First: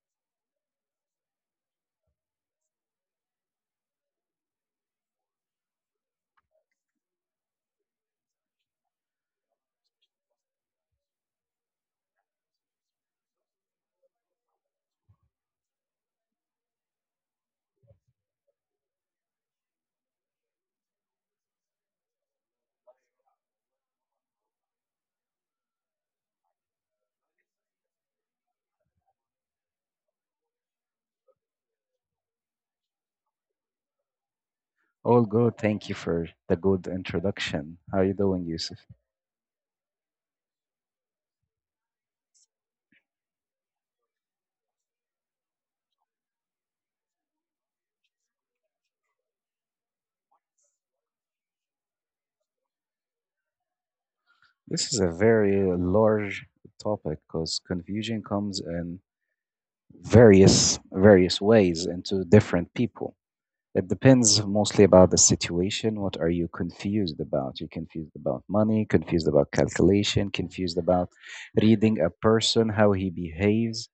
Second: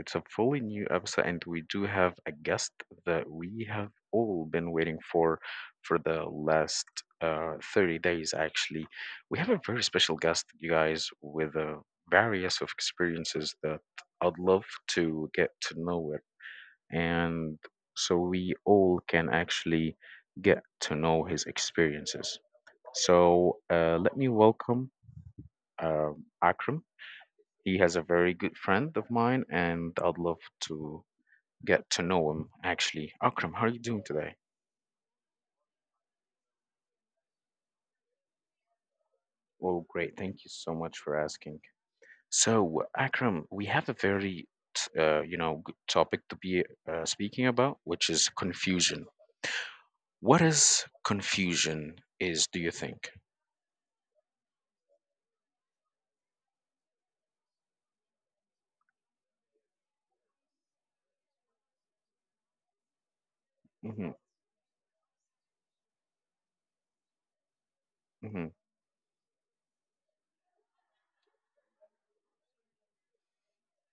It's a fully new episode, and we do have a guest that we have all been waiting for the last 30 days, actually. We have a very special guest, you guys, with various of experiences that I'd love to get to know it, and so we all can actually get to know his experiences. So let me welcome uh, Akram. He has a very good friend of mine, and I'd love to get to know him, actually. Akram, how are you doing today? All good. Thank you for the good introduction. How are you doing, Yusuf? Well, great. Thank you so much for asking. So, Akram, we have a very, good topic to be speaking about, which is confusion. What is confusion is, do you think? This is a very large topic because confusion comes in various ways into different people. It Mm-hmm, depends mostly about the situation. What are you confused about? You're confused about mm-hmm, money, confused about calculation, confused about reading a person, how he behaves,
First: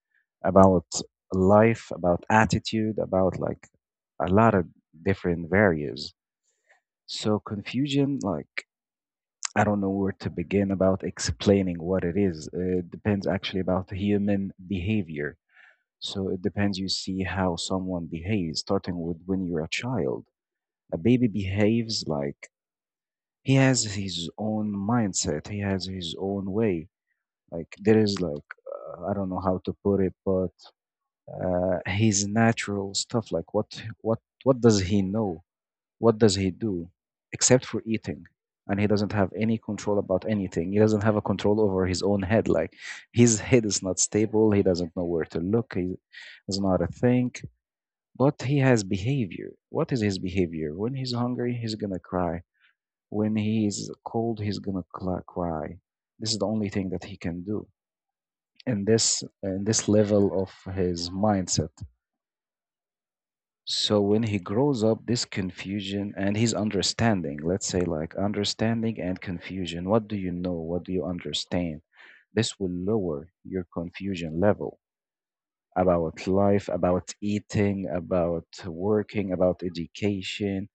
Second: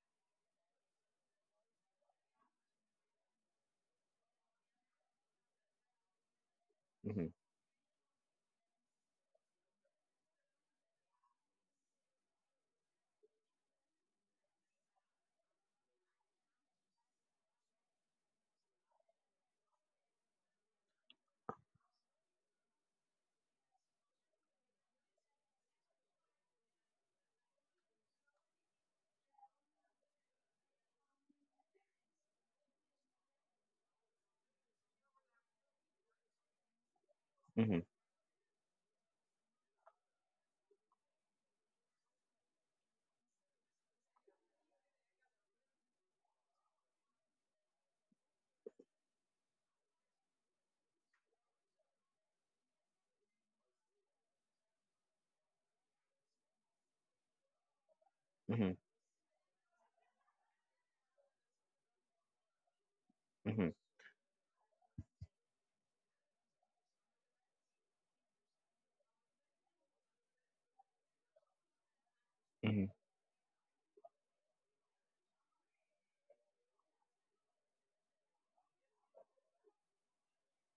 about life, about attitude, about like a lot of different variables. mm-hmm, So confusion, like, I don't know where to begin about explaining what it is. It depends actually about the human behavior. So it depends, you see how someone behaves, starting with when you're a child. A baby behaves like he has his own mindset, he has his own way. Like there is like I don't know how to put it, but his natural stuff. Like what what does he know? What does he do except mm-hmm, for eating? And he doesn't have any control about anything. He doesn't have a control over his own head. Like his head is not stable. He doesn't know where to look. He doesn't know how to think. But he has behavior. What is his behavior? When he's hungry, he's gonna cry. When he's cold, he's gonna cry. This is the only thing that he can do mm-hmm, in this level of his mindset. mm-hmm, So when he grows up, this confusion and his understanding, let's say like understanding and confusion, what do you know? What do you understand? This will mm-hmm. lower your confusion level about life, about eating, about working, about education,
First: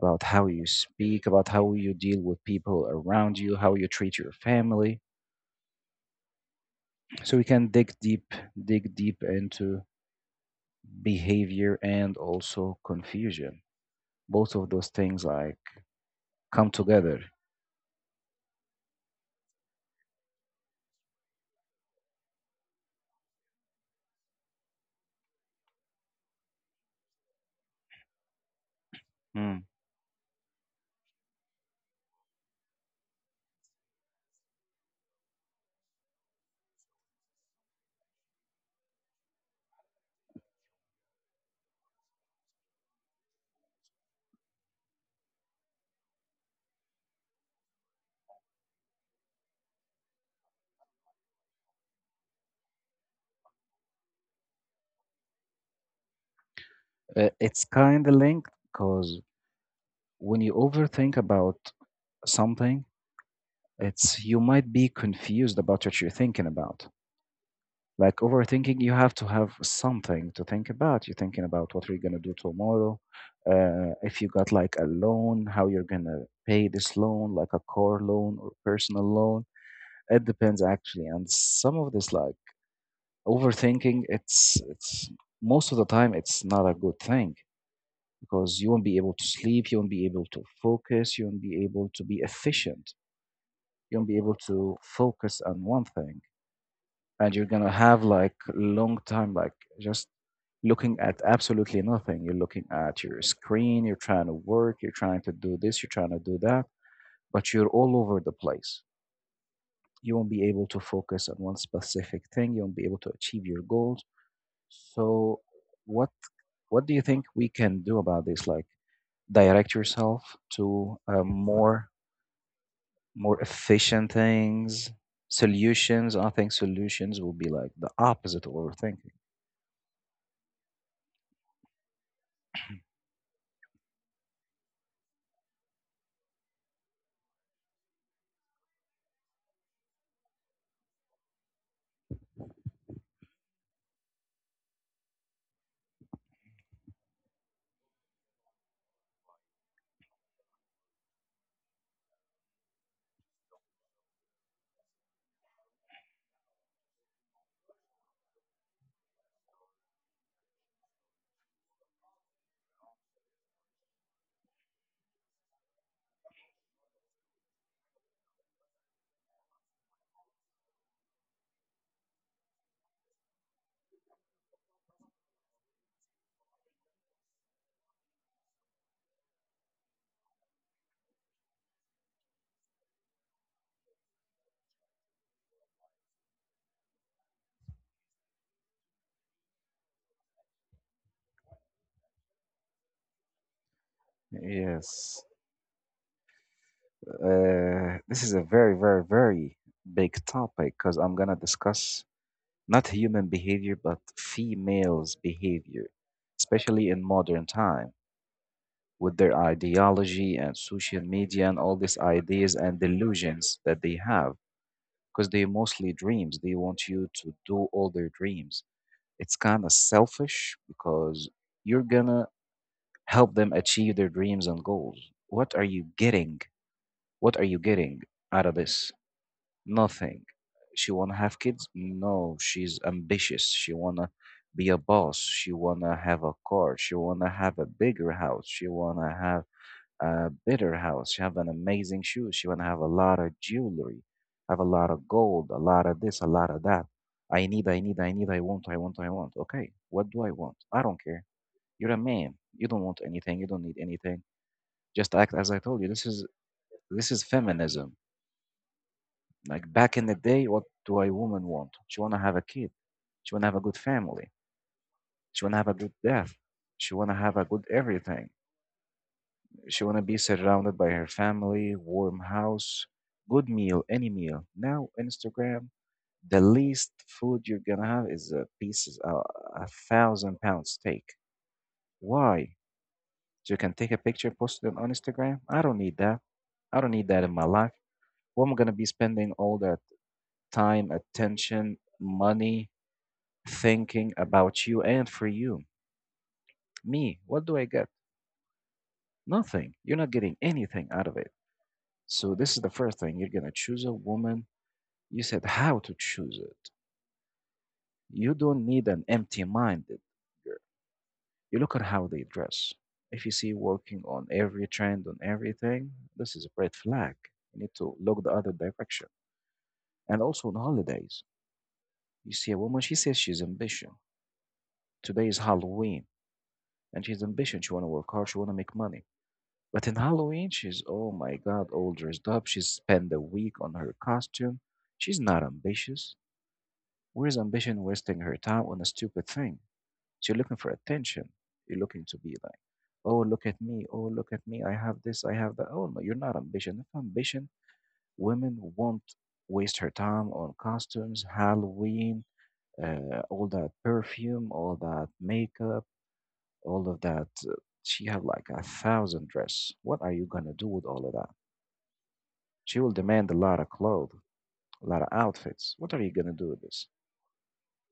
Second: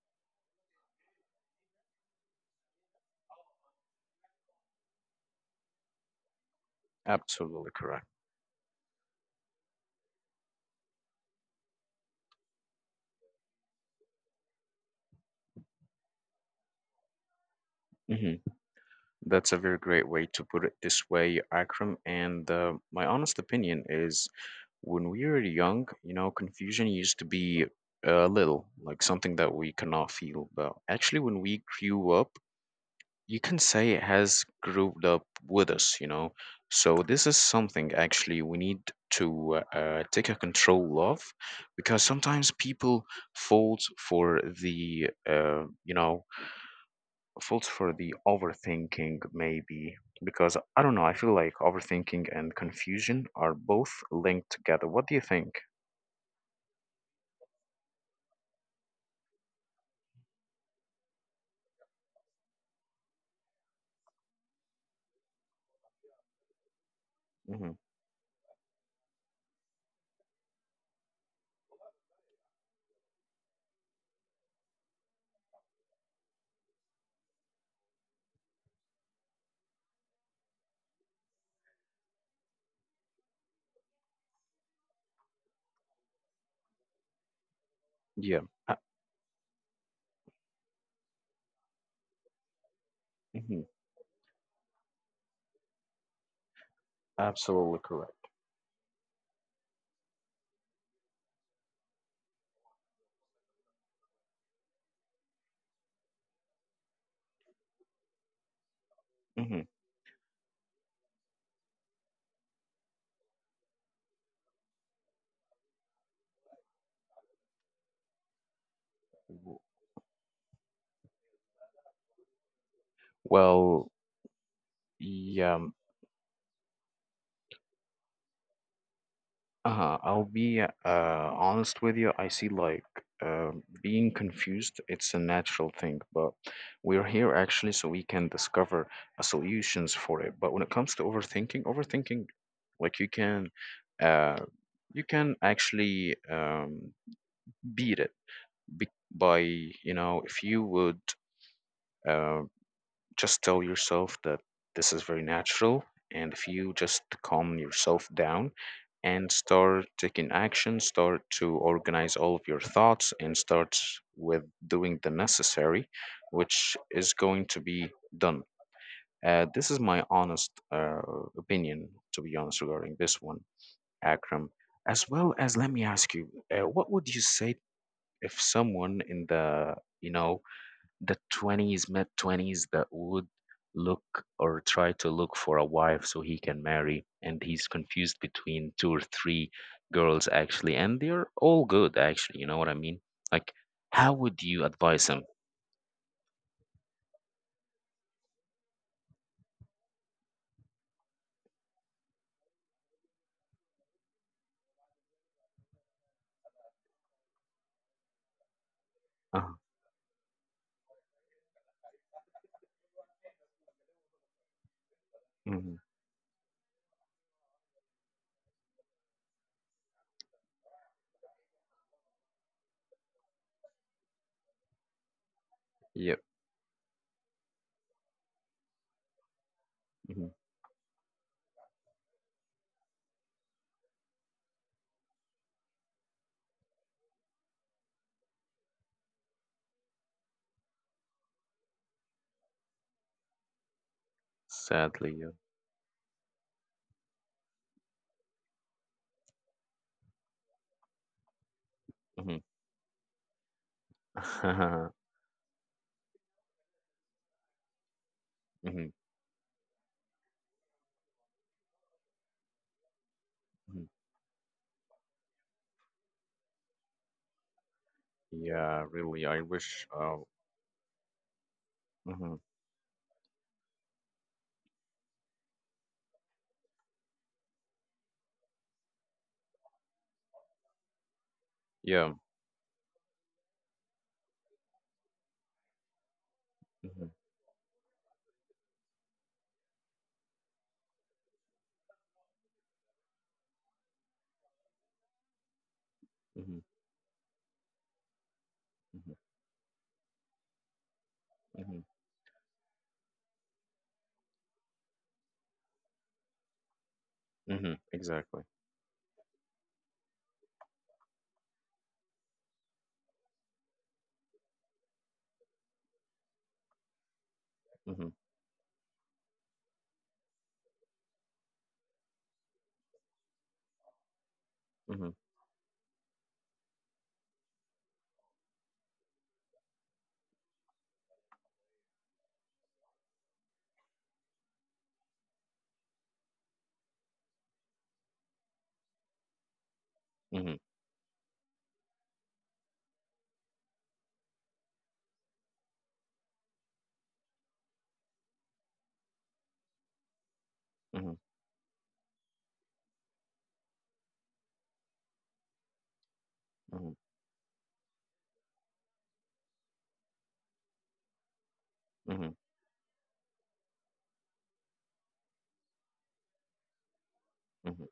about how you speak, about how you deal with people around you, how you treat your family. So we can Absolutely correct. Dig deep into behavior and also confusion, both of those things like come together. Mm-hmm. That's a very great way to put it this way, Akram. And my honest opinion is when we were young, confusion used to be a little like something that Mm. we cannot feel. But actually, when we grew up, you can say it has grouped up with us. So this is something actually we need to take a control of, because sometimes people fall for the, uh, you know, falls for the overthinking maybe because I don't know. I feel like overthinking and confusion are both linked together. What do you think? It's kind of linked because when you overthink about something, it's you might be confused about what you're thinking about. Mhm. Like overthinking, you have to have something to think about. You're thinking about what you're gonna do tomorrow, if you got like a loan, how you're gonna pay this loan, like a car loan or personal loan. It depends actually, and some of this like overthinking, it's most of the time it's not a good thing Yeah. because you a- won't be able to sleep, you won't be able to focus, you won't be able to be efficient, mhm. you won't be able to focus on one thing, and you're gonna Absolutely have correct. like long time like just looking at absolutely nothing. You're looking at your screen, you're trying to work, you're trying to do this, you're trying to do that, but you're all over the place. Hmm. You won't be able to focus on one specific thing, you won't be able to achieve your goals. So what what do you think we can do about this? Like W- direct yourself to a more Well, efficient things, yeah. Solutions. I think solutions will be like the opposite of overthinking. I'll be honest with you. I see like uh, being confused, it's a natural thing, but we're here actually so we can discover solutions for it. But when it comes to overthinking, overthinking, like uh, you can actually beat it by, if you would. uh, just tell yourself that this is very natural. And if you just calm yourself down and start taking action, start to organize all of your thoughts and start with doing the necessary, which is going to be done. This is my honest opinion, to be honest, regarding this one, Akram. As well as, let me ask you, what would you say if someone in you know, the 20s, mid 20s, that would look or try to look for a wife so he can marry. And he's confused between two or three girls, actually. And they're all good, actually. You know what I mean? Like, how would you advise Yes. him? This is a very, very, very big topic because I'm going to discuss not human behavior, but females' behavior, especially in modern time with their Uh, ideology and social media and all these ideas and delusions that they have, because they mhm, mostly dreams. They want you to do all their dreams. It's kind of selfish because you're gonna help them achieve their dreams and goals. What are you Yep. getting? What are you getting out of this? Nothing. Mhm. She wanna have kids? No, she's ambitious. She wanna be a boss. She wanna have a car. She wanna have a bigger house. She wanna have a better house. She have an amazing shoes. She wanna have a lot of jewelry, have a lot of Sadly, yeah. gold, a lot of this, a lot of that. I need, I need, I need, I want, I want, I want. Okay, what do I want? I don't care. You're a man. Mhm, You don't want anything. You don't need anything. mhm, Just act as I told you. This is feminism. mhm. Like back in the day, what do a woman want? She wanna have a kid. She wanna have a good family. She wanna have a good death. She wanna have a good everything. Yeah, really. I She wish. want to be Uh, surrounded by her family, warm hmm house, good meal, any meal. Now, Instagram, the least food you're gonna have is a piece, £1,000 steak. Yeah. Why? So you can take a picture, post it on Instagram. I don't need that. I don't need Hmm. that in my life. What am I gonna be spending all that time, attention, money, thinking about you and for you? Hmm. Me, what do I get? Nothing. You're not getting anything out of it. Hmm. So this is the first thing. You're gonna choose a woman. You said how to choose it. Hmm. You Exactly. don't need an empty minded girl. You look at how they dress. If you see working on every trend, on everything, this is a red flag. You need to Mm-hmm. look the other direction. And also on holidays, you see a woman, she says she's ambition. Hmm. Today is Halloween, and she's ambition. She want to work hard, she want to make money. But in Halloween, she's, oh my God, all dressed up. She spent a week on her costume. She's not ambitious. Where's ambition wasting her time on a stupid thing? So you're looking Hmm. for attention. You're looking to be like, oh, look at me. Oh, look at me. I have this. I have that. Oh, no, you're not ambition. If ambition, women won't waste her time on Hmm. costumes, Halloween, all that perfume, all that makeup, all of that. She have like a thousand dress. What are you gonna do with all of that? Hmm. She will demand a lot of clothes, a lot of outfits. What are you gonna do with this? Hmm.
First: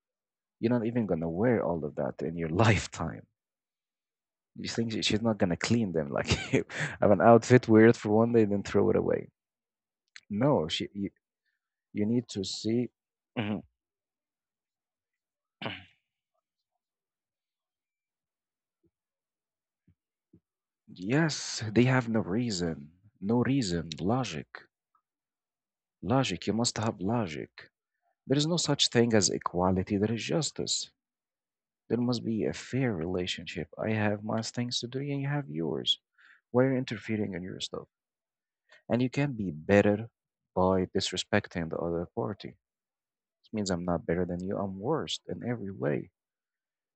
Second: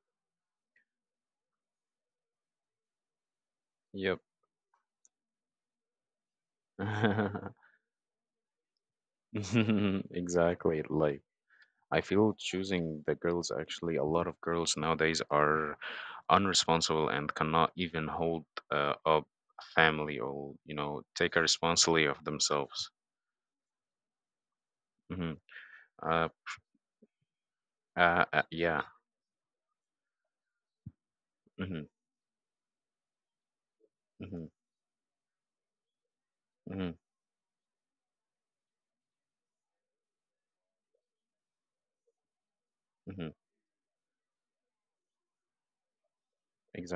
You're not even gonna wear all of that in your lifetime. Yep. You think she's not gonna clean them? Like, I have an outfit, wear it for one day, then throw it away. No, Exactly. she. You, Like, I you need feel to see. choosing the girls, Mhm. actually, a lot of girls nowadays are unresponsible and cannot even hold up a family or, take a Yes, they responsibility have no of themselves. reason. No reason. Logic. Hmm. Uh, Logic. You must have logic. There is no yeah. such thing as equality. There is justice. Hmm. There must be a fair relationship. I have my Hmm. things to do and you have yours. Why are you Hmm. interfering in your stuff? And you can be better by disrespecting the other party, Hmm. means I'm not better than you. I'm worse in every way.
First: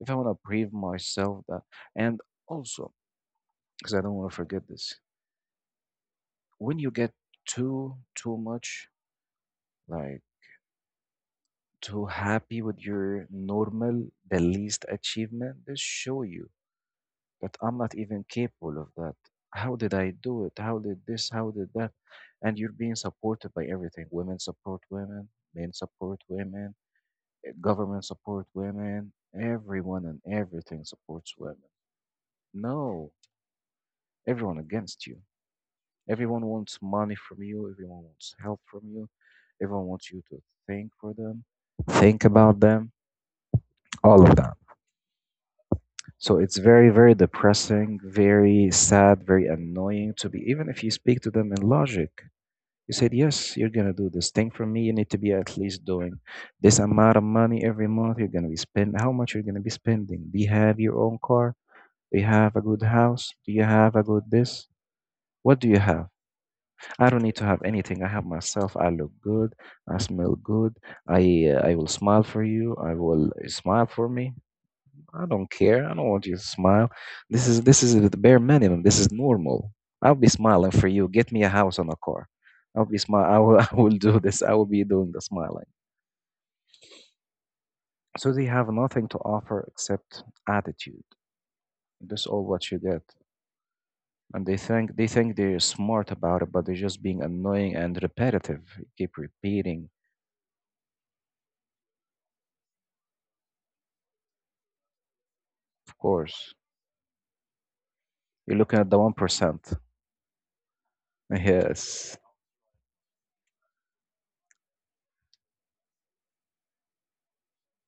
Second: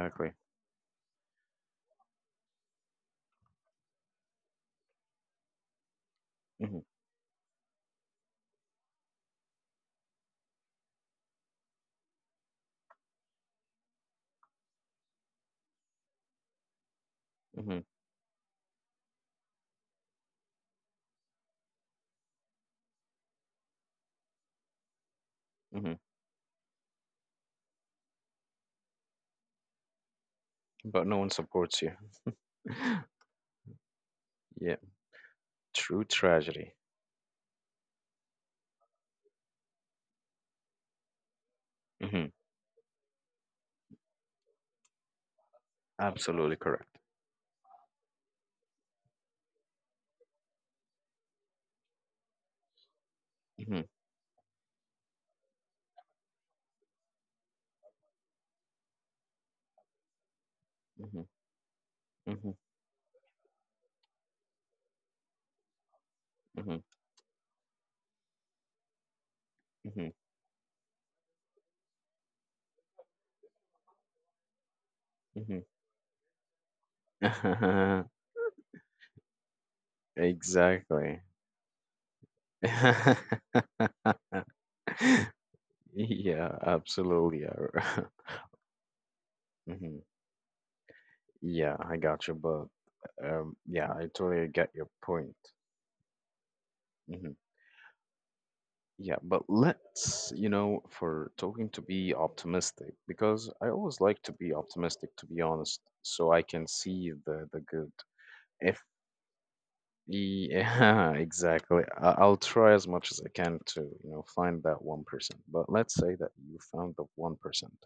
If I want to prove myself that, and also, because I don't want to forget this, when Hmm. you get too much like too happy with your normal, the least achievement, they show you that I'm Hmm. not even capable of that. How did I do it? How did this? How did that? And you're being supported by everything. Women support women. Men Hmm. support women. Government support women. Everyone and everything But no one supports women. supports you. No, everyone Yeah. against you. True Everyone tragedy. wants money from you. Everyone wants help from you. Everyone wants you to think for them, think Hmm. about them, all of that. So it's Absolutely very, correct. very depressing, very sad, very annoying to be, even if you speak to them in logic. You said, yes, you're Hmm. going to do this thing for me. You need to be at least doing this amount of money every month. You're going to be spending, how much you're going to be spending? Do you have your own Hmm. car? Do you Hmm. have a good house? Do you have a good this? What do you have? I don't need to have anything. I have myself. I look good. I Hmm. smell good. I I will smile for you. I will you smile for me. I don't Hmm. care. I don't want you to smile. This is the bare minimum. This is normal. I'll be smiling for you. Exactly. Get me a house and a car. I'll be smile. I will, I will do this. I will be doing the smiling. Yeah, absolutely. So they have nothing to offer Mhm. except attitude. Yeah, I That's got you, all but what you get. Yeah, I And totally they get your think they think point. they're smart about it, but they're just being Hmm. annoying and repetitive. Keep Yeah, but repeating, let's, for talking to be optimistic, because I always like to be optimistic, to be honest, of so I course. can see the good. You're looking If at the 1%. Yeah, exactly. Yes. I'll try as much as I can to, find that 1%. But let's say that you found the 1%,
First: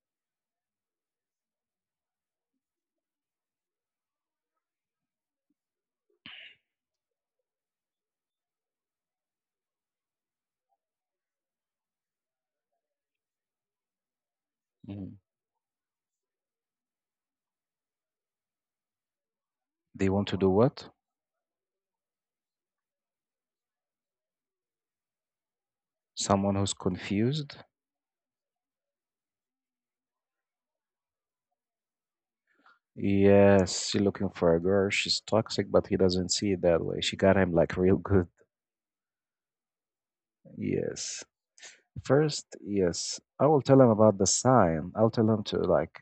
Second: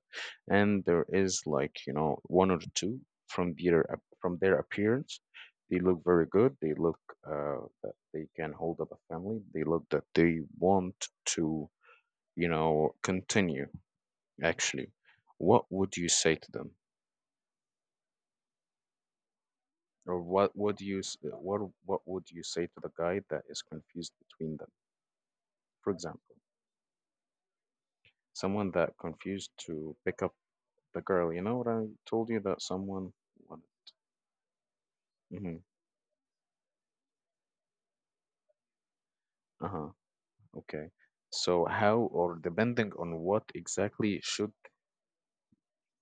and there is like, one or two from their appearance. They look very good. They look that they can hold up a family. They look that they want to, continue actually. Mhm. What would you say to them? They Or want to do what would what? you s- what what would you say to the guy that is confused between them, for example? Someone who's confused? Someone that confused to pick up the girl. You know what I told you that someone wanted. Yes, she's looking for a girl. She's Mm-hmm. toxic, but he doesn't see it that way. She got him like real good. Uh-huh. Okay. Yes. So how or First, depending on yes, what I will tell him about exactly the should. sign. I'll tell him to like,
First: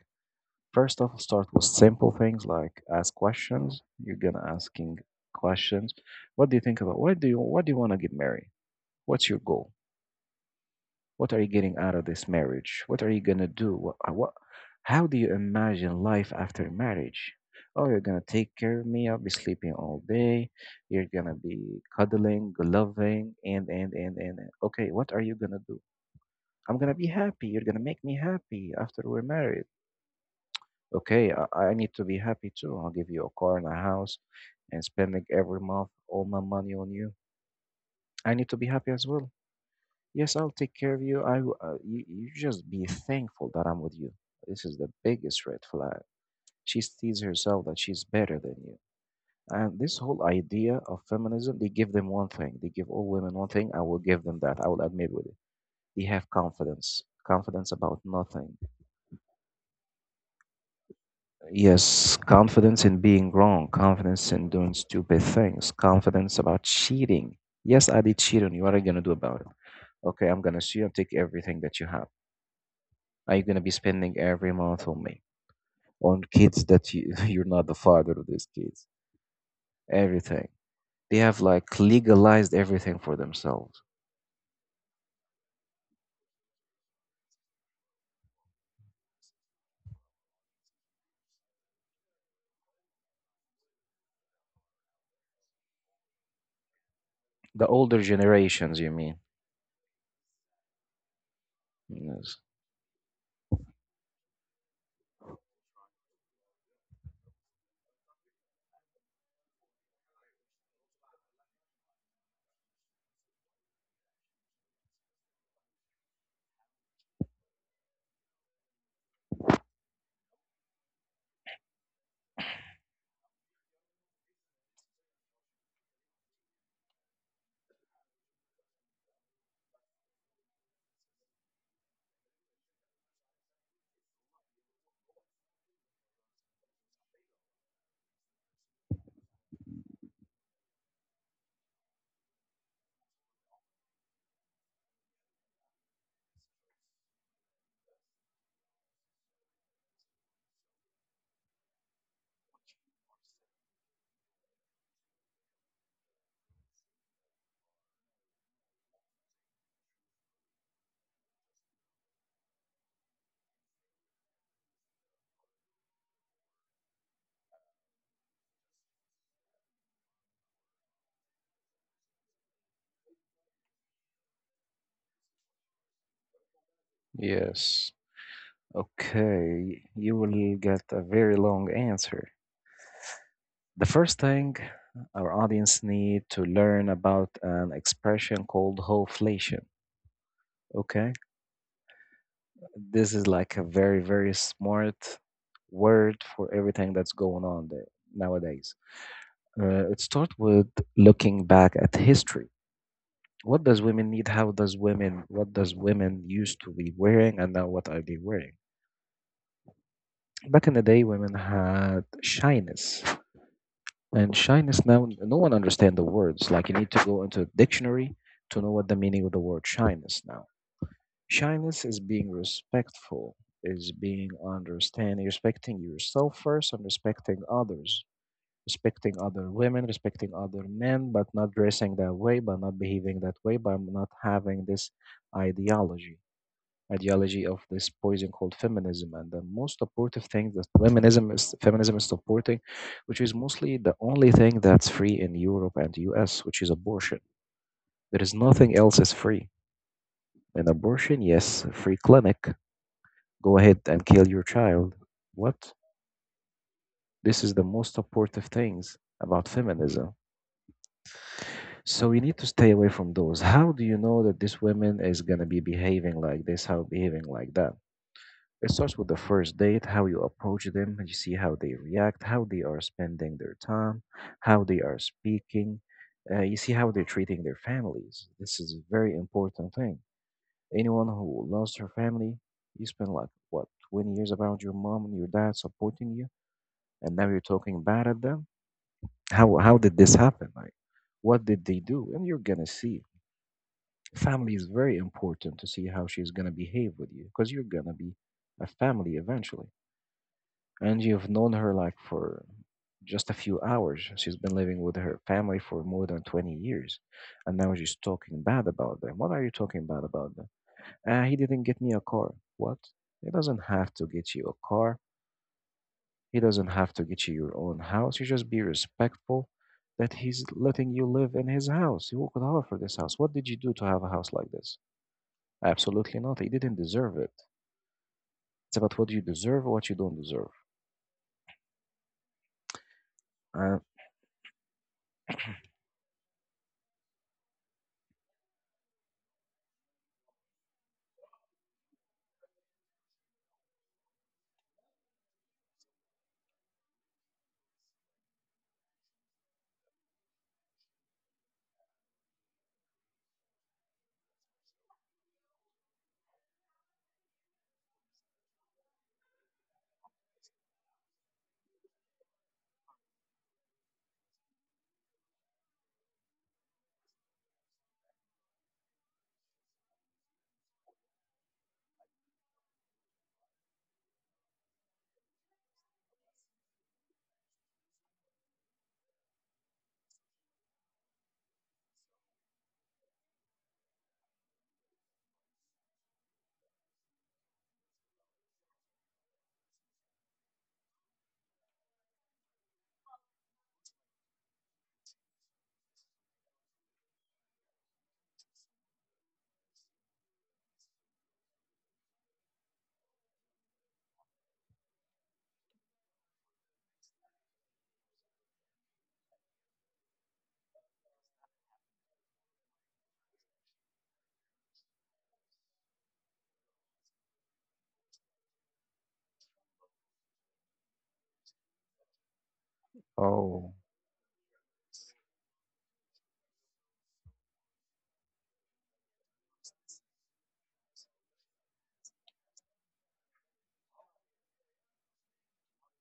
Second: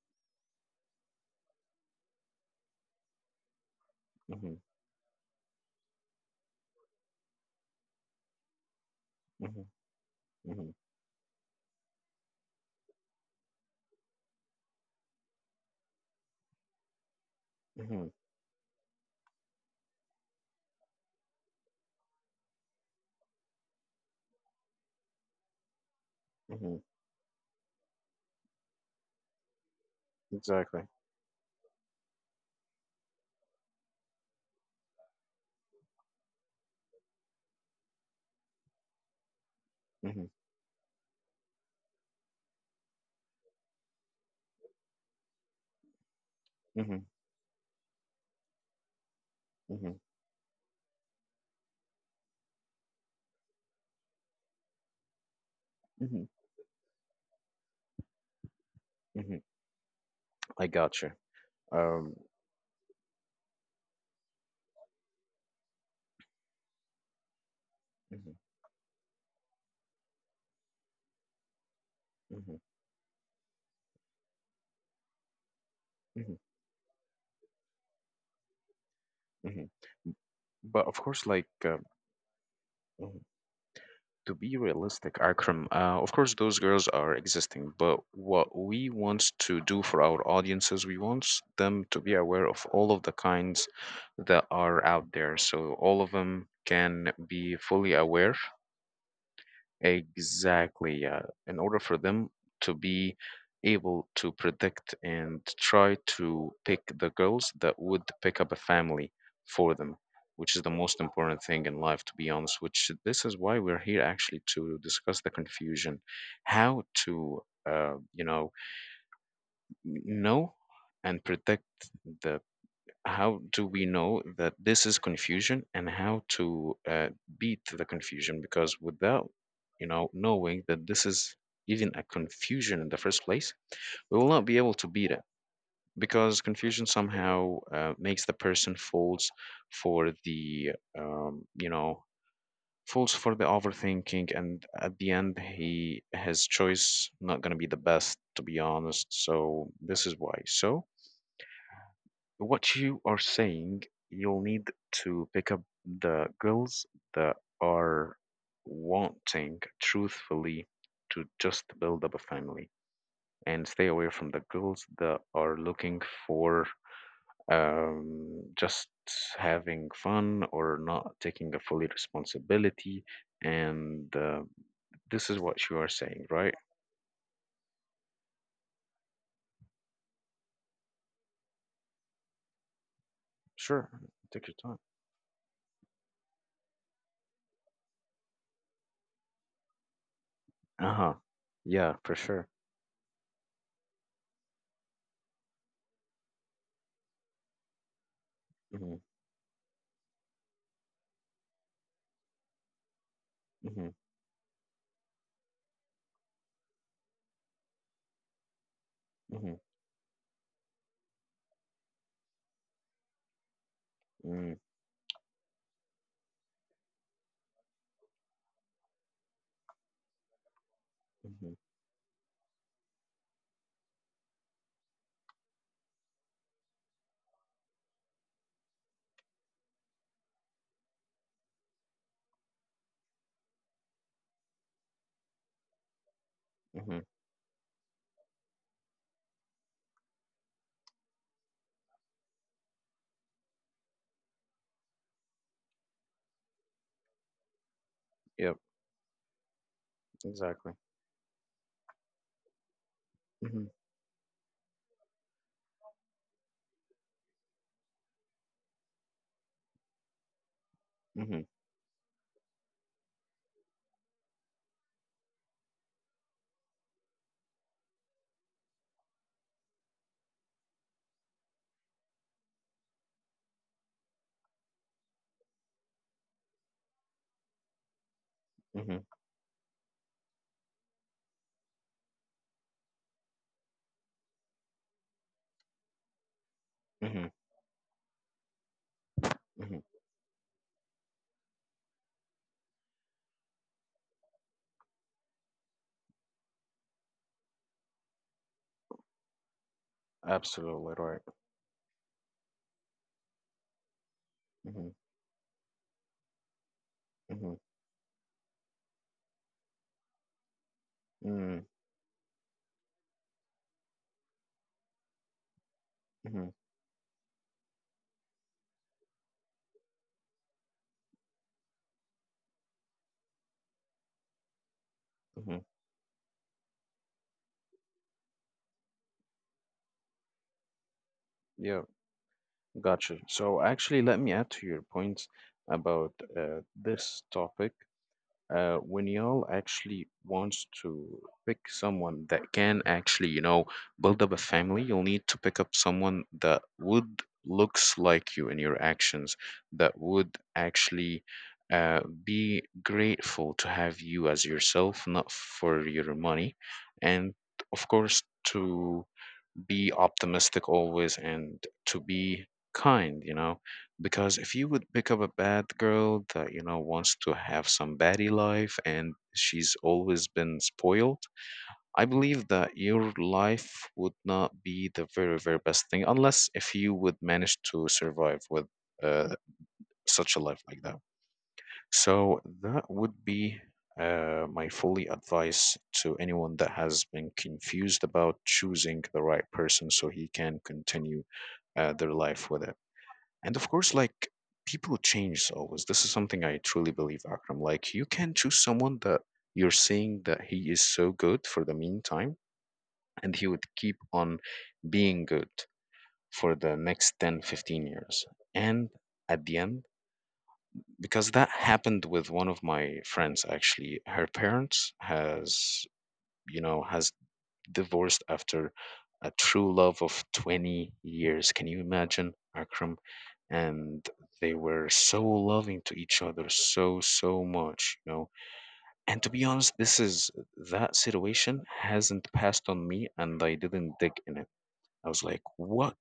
first off, start with simple things like ask questions. You're gonna Mm-hmm. asking questions. What do you think about? Why do you want to get married? What's your Mm-hmm. goal? Mm-hmm. What are you getting out of this marriage? What are you gonna do? What, how do you imagine life after marriage? Oh, you're Mm-hmm. gonna take care of me. I'll be sleeping all day. You're gonna be cuddling, loving, and and. And." Okay, what are you gonna do? Mm-hmm. I'm gonna be happy. You're gonna make me happy after we're married. Exactly. Okay, I need to be happy too. I'll give you a car and a house, and spending every month all my money on you. I need to be happy as well. Mm-hmm. Yes, I'll take care of you. You just be thankful that I'm with you. This is the biggest red flag. She Mm-hmm. sees herself that she's better than you. And Mm-hmm. this whole idea of feminism, they give them one thing. They give all women one thing. I will give them that. I will admit with it. They Mm-hmm. have confidence. Confidence about nothing. Mm-hmm. I gotcha. Um. Yes, confidence in being wrong. Confidence in doing stupid things. Confidence about cheating. Yes, I did Mm-hmm. cheat on you. What are you going to do about it? Okay, I'm going to sue you and take everything that you have. Mm-hmm. Are you gonna be spending every month on me, on Mm-hmm. kids that you you're not the father of these kids, Mm-hmm. everything? But of They course, have like. like legalized everything Uh, for themselves. to be realistic, Akram, of course, those girls are existing, but what we want to do for our audiences, we want them to be aware of all of the kinds that are out there. So all of them can be The fully older aware. generations, you mean? Exactly, yeah. In order for them Yes. to be able to predict and try to pick the girls that would pick up a family for them, which is the most important thing in life, to be honest, which this is why we're here actually to discuss the confusion, how to, uh, you know, know and predict the how do we know that this is confusion, and how to beat the confusion, because without knowing that this is even a confusion in the first place we will not be able to beat it, because confusion somehow makes the person for the um, you know falls for the overthinking, and at the end he his choice not going to be the best, to be honest. So this is why, so what you are saying, you'll need to pick up the girls that are wanting truthfully to just build up a family, and stay away from the girls that are looking for just having fun or not taking a fully responsibility. And this is what you are saying, right? Yes. Okay, you will get a very long answer. The Sure, first take thing, your time. our audience need to learn about an expression called hoflation. Okay. Uh-huh. Yeah, for sure. This is like a very, very smart word for everything that's going on there nowadays. Mm-hmm. It starts with looking back at history. What does Mm-hmm. women need? How does women? What does women used to be wearing, and now what are they wearing? Mm-hmm. Back in the day, women had shyness, and Mm-hmm. shyness now no one understands the words. Like, you need to go into a dictionary to know what the meaning of the word shyness now. Mm-hmm. Shyness is being respectful, is being understanding, respecting yourself first and respecting others, respecting other women, respecting other men, but not dressing that way, by not behaving that way, by not having this ideology, ideology of this poison called feminism. And the most supportive thing that feminism is supporting, which is mostly the only thing that's free in Europe and US, which is abortion. There is Yep, nothing else is free. An exactly. abortion, yes, a free clinic. Go Mhm, ahead and kill your child. What? This is the most supportive things about feminism. mhm, So you need to stay away from those. How do you know that this woman is gonna be behaving like this, how behaving like that? It starts with the first date, how you approach them, and you see how they react, how they are spending their time, how they are speaking. You see how they're treating their families. This is a mhm, very important thing. Anyone who lost her family, you spend like, what, 20 years around your mom and your dad supporting you, and now mhm, you're talking bad at them. How mhm. did this happen? Like, what did they do? And you're gonna see, family is very important to see how she's gonna behave with you, because you're gonna be a family eventually. Absolutely And right. you've known her like for just a few hours. She's been living Mhm, with her family for more than 20 years, and mhm, now she's talking bad about them. What are you talking bad about them? He didn't mm, get me a car. What? He doesn't have to get you a car. He mhm, doesn't have to get you your own house. You just be respectful that he's letting you live in his house. You could offer this house. What did you do to have a house like this? mhm. Absolutely not. He didn't deserve it. It's about what you deserve, or what you don't deserve. Yeah, gotcha. So Uh, actually, let me add to your points about this topic. When y'all actually wants to pick someone that can actually, build up a family, you'll need to pick up someone that would looks like you in your actions, that would actually uh, be grateful to have you as yourself, not for your money, and of course to be optimistic always and to be kind, because if you would pick up a bad girl that you know wants to have some baddie life and she's always been spoiled, I believe that your life would not be the very very best thing, unless if you would manage to survive with uh, such a life like that. So that would be my fully advice to anyone that has been confused about choosing the right person so he can continue their life with it. And of course, like people change always. This is something I truly believe, Akram. Like you can choose someone that you're seeing that he is so good for the meantime, and he would keep on being good for the next 10, 15 years. And at the end, because that happened with one of my friends, actually her parents has you know has divorced after a true love of 20 years. Can you imagine, Akram? And they were so loving to each other so so much. And to be honest, this is that situation hasn't passed on me and I didn't dig in it. I was like, what?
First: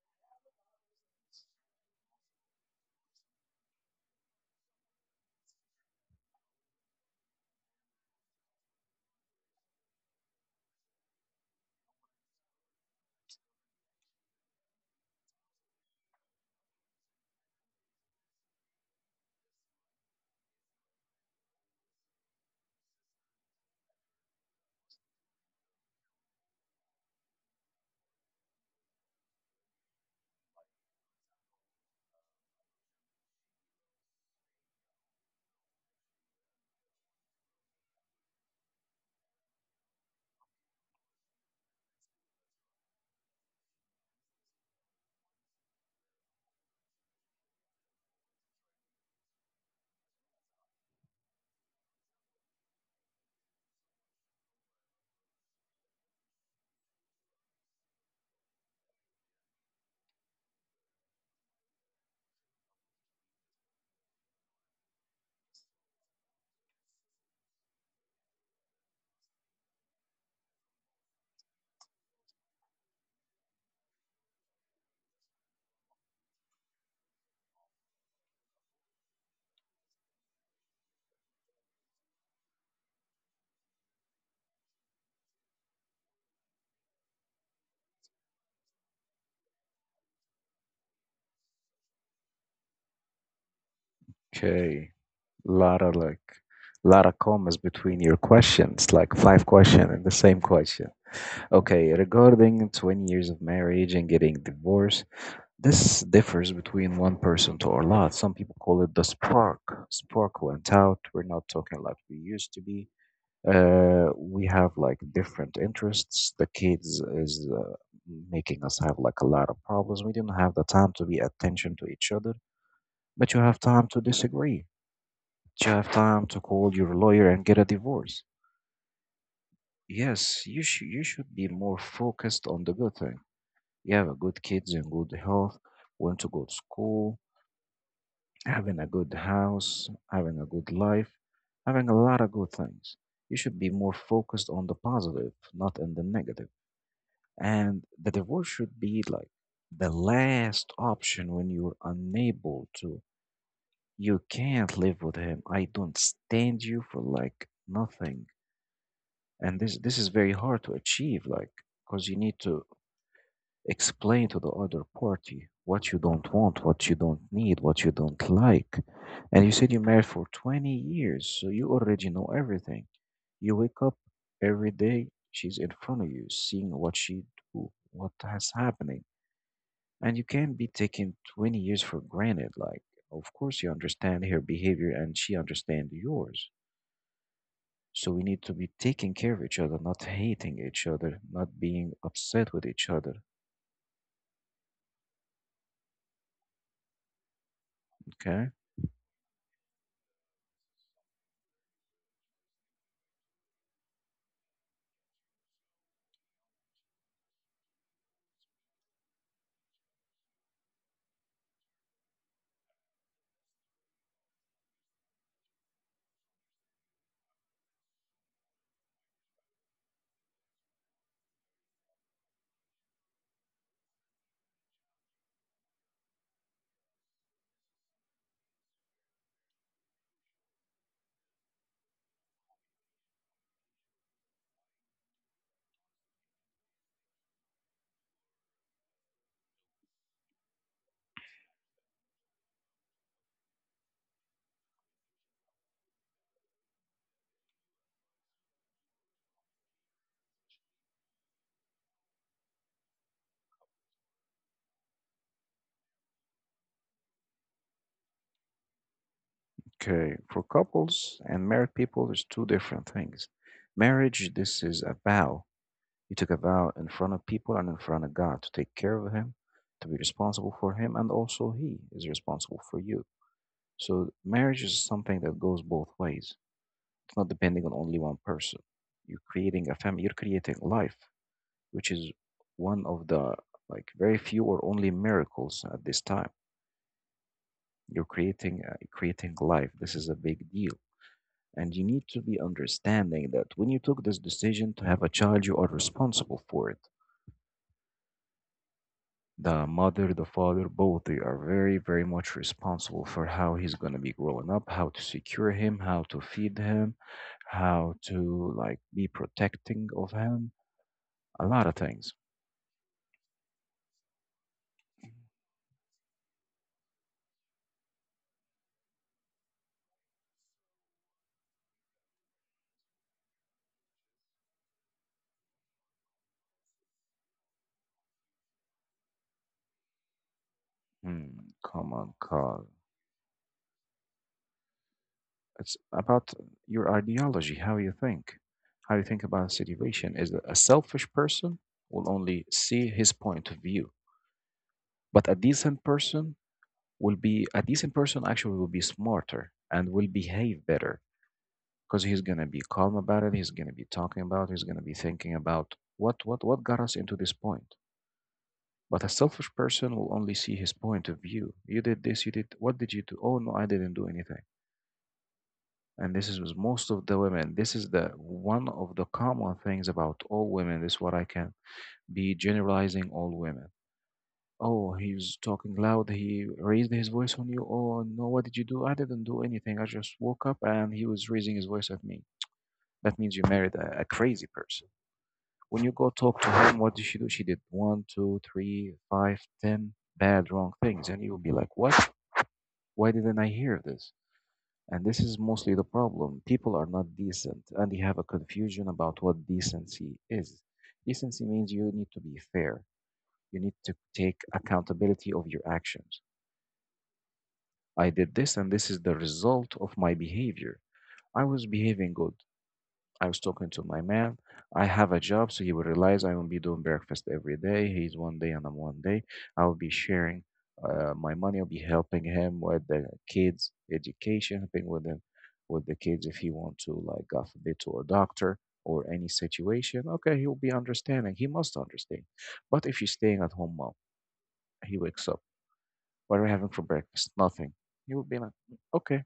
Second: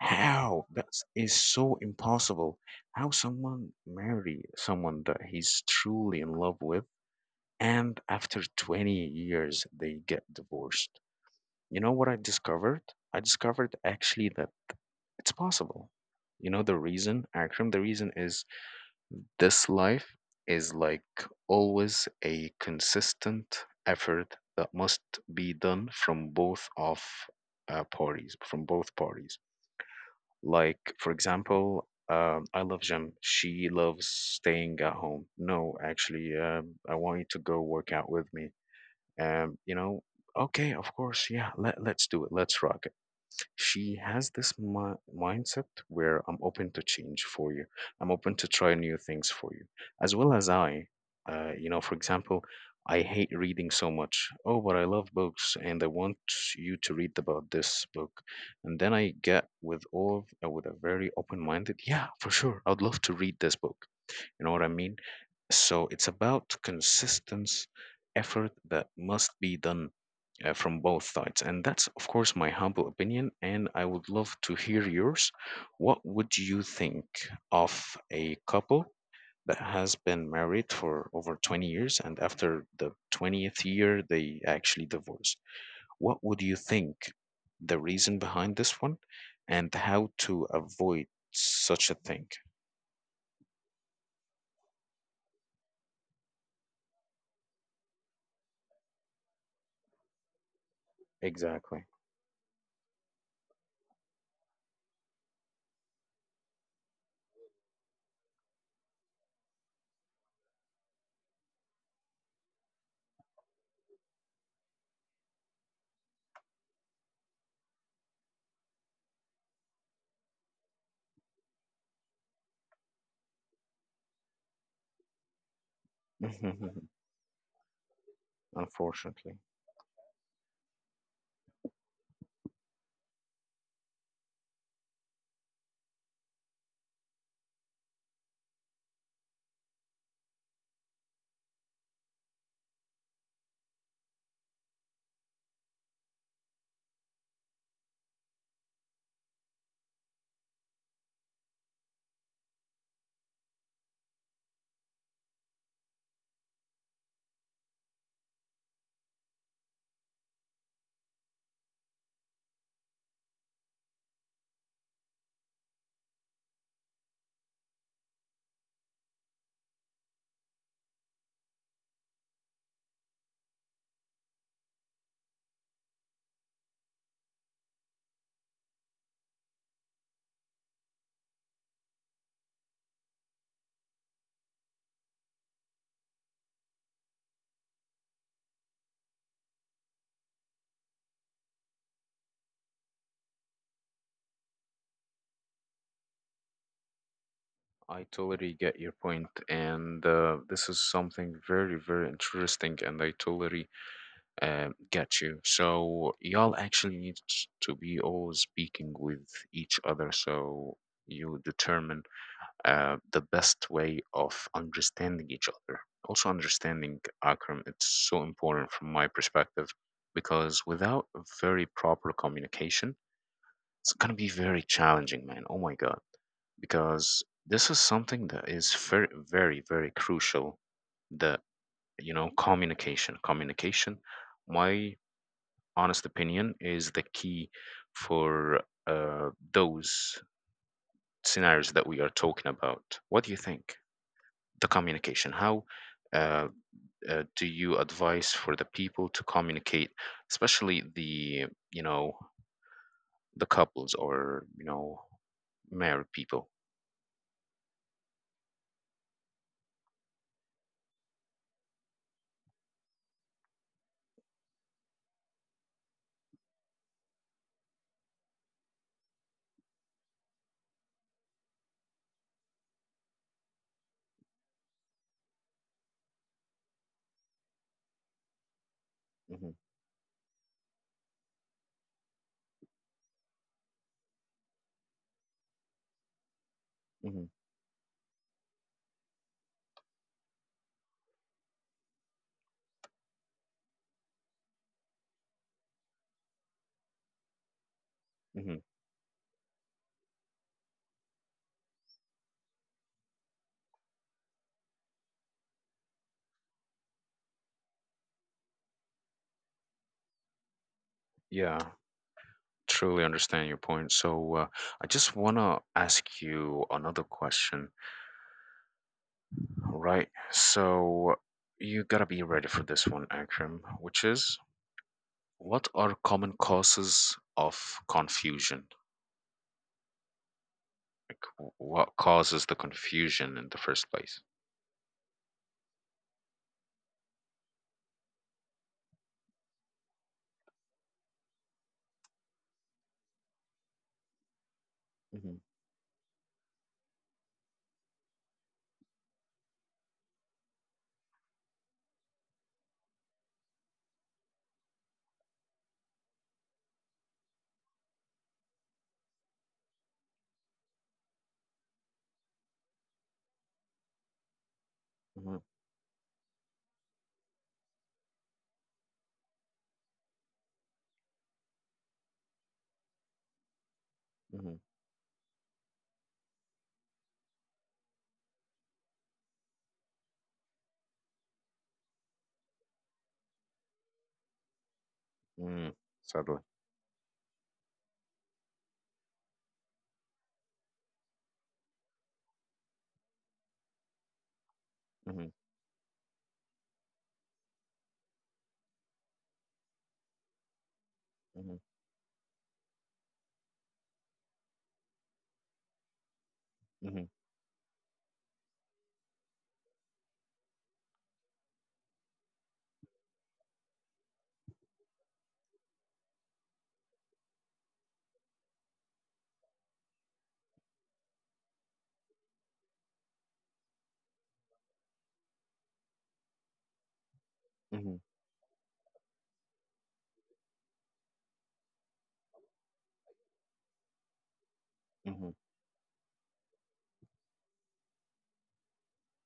How? That is so impossible. How someone marry someone that he's truly in love with, and after 20 years they get divorced. You know what I discovered? I discovered actually that it's possible. You know the reason, Akram? The reason is this life is like always a consistent effort that must be done from both parties. Like, for example, I love gym. She loves staying at home. No, actually, I want you to go work out with me. Um, you know, okay, of course, yeah, let's do it. Let's rock it. She has this mindset where I'm open to change for you. I'm open to try new things for you, as well as I. For example, I hate reading so much. Oh, but I love books, and I want you to read about this book. And then I get with all with a very open minded. Yeah, for sure, I'd love to read this book. You know what I mean? So it's about consistent effort that must be done from both sides. And that's, of course, my humble opinion. And I would love to hear yours. What would you think of a couple that has been married for over 20 years and after the 20th year they actually divorce? What would you think the reason behind this one and how to avoid such a thing? okay. Lot of like, lot of commas between your questions, like five questions and the same question. Exactly. Okay, regarding 20 years of marriage and getting divorced, this differs between one person to a lot. Some people call it the spark. Spark went out. We're not talking like we used to be. We have like different interests. The kids is making us have like a lot of problems. We didn't have the time to be attention to each other, but you have time to disagree. You have time to call your lawyer and get a divorce. Unfortunately, Yes, you should be more focused on the good thing. You have a good kids and good health. Went to go to school, having a good house, having a good life, having a lot of good things. You should be more focused on the positive, not in the negative. And the divorce should be like the last option when you're unable to. You can't live with him. I don't stand you for like nothing. And this is very hard to achieve, like, because you need to explain to the other party what you don't want, what you don't need, what you don't like. And you said you're married for 20 years, so you already know everything. You wake up every day, she's in front of you, seeing what she do, what has happening. And you can't be taking 20 years for granted. Like, of course, you understand her behavior and she understand yours. So we need to be taking care of each other, not hating each other, not being upset with each other. I Okay? totally get your point, and this is something very, very interesting, and I totally get you. So y'all actually need to be always speaking with each other, so you determine the best way of understanding each other. Also, understanding Akram, it's so important from my perspective because without a very proper communication, it's gonna be very challenging, man. Oh my God. Because this is something that is very, very, very crucial that, communication. Communication, my honest opinion, is the key for those scenarios that we are talking about. What do you think? The communication. How uh, do you advise for the people to communicate, especially the you know the couples or married people? Okay, for couples and married people, there's two different things. Marriage, this is a vow. You took a vow in front of people and in front of God to take care of Him, to be responsible for Him, and also He is responsible for you. So, marriage is something that goes both ways. It's not depending on only one person. You're Hmm. creating a family, you're creating life, which is one of the like very few or only miracles at this time. Hmm. You're creating creating life. This is a big deal. And you need to be understanding that when you took this decision to have a child, you are responsible for it. Hmm. The mother, the father, both they are very, very much responsible for how he's going to be growing up, how to secure him, how to feed him, how to like be protecting of him, a Yeah, lot of things. truly understand your point. So, I just want to ask you another question, right? So, you gotta be ready for this one, Akram, which is, what are common causes of confusion? Like, Hmm, come what on, causes the Carl. confusion in the first place? It's about your ideology, how you think about a situation. Is that a selfish person will only see his point of view, but Mm-hmm. a decent person will be a decent person, actually will be smarter and will behave better, because he's going to be calm about it, he's going to be talking about it, he's going to be thinking about what what got us into this point. But a selfish person will only see his point of view. You did this, you did, what did you do? Oh no, I didn't do anything. Mm-hmm. And this is with most of the women. This is the one of the common things about all women. This is what I can be generalizing all women. Mm-hmm. Oh, he was talking loud. He raised his voice on you. Oh, no, what did you do? I didn't do anything. I just woke up and he was raising his voice at me. That means you married a crazy person. Mm. When you go Sadly. talk to him, what did she do? She did one, two, three, five, ten bad, wrong things. And you'll be like, what? Why didn't I hear this? And this Mm-hmm. is mostly the problem. People are not decent and they have a confusion about what decency is. Decency Mm-hmm. means you need to be fair, you need to take accountability of your actions. Mm-hmm. I did this, and this is the result of my behavior. I was behaving good. I was talking to my man. I have a job, so he will realize I will not be doing breakfast every day. He's one day, and I'm one day. I will be sharing my money. I'll be helping him with the kids' education, helping with him with the kids if he want to, like, God forbid, Mm-hmm. to a doctor or any situation. Okay, he'll be understanding. He must understand. But if she's staying at home, mom, he wakes Mm-hmm. up. What are we having for breakfast? Nothing. He will be like, "Mm, okay.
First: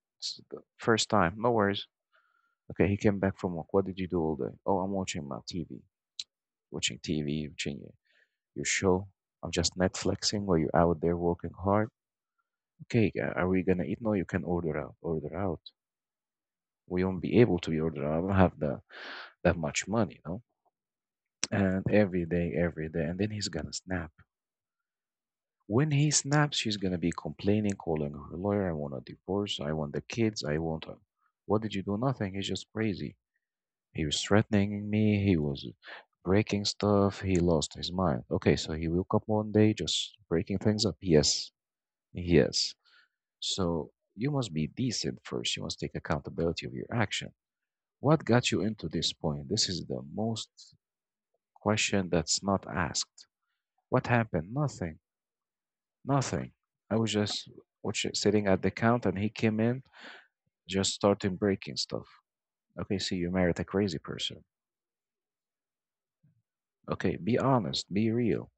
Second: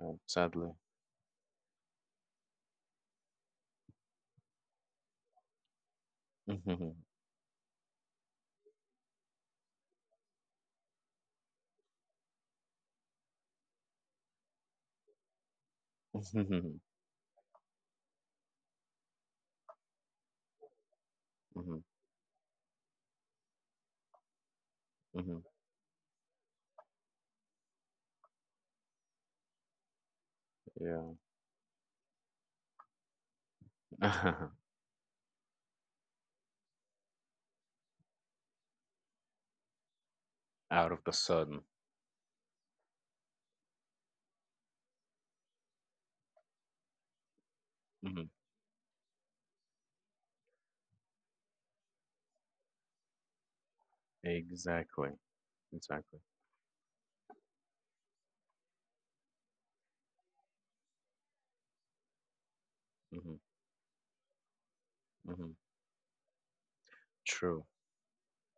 It's the Sadly. first time. No worries." Okay, he came back from work. What did you do all day? Oh, I'm watching my TV, watching TV, watching your show. I'm just Netflixing while you're out there working hard. Okay, are we gonna eat? No, you can order out. Order out. Mm-hmm. Mm-hmm. We won't be able to be order out. I don't have the that much money, you know. Mm-hmm. And every day, and then he's gonna snap. When he snaps, she's gonna be complaining, calling her lawyer. I want a divorce. I want the kids. I want. A... Mm-hmm. What did you do? Nothing. He's just crazy. He was Yeah. threatening me. He was breaking stuff. He lost his mind. Okay, so he woke up one day just breaking things Out up. of the Yes, sudden. yes. So you must be decent first. You must take accountability of your action. What got you into this point? This is the most question that's not asked. What happened? Nothing. Exactly. Exactly. Nothing. I was just sitting at the count and he came in, just starting breaking stuff. Okay, see, you Hmm. married a crazy person. Hmm. Okay, be True. honest, be real.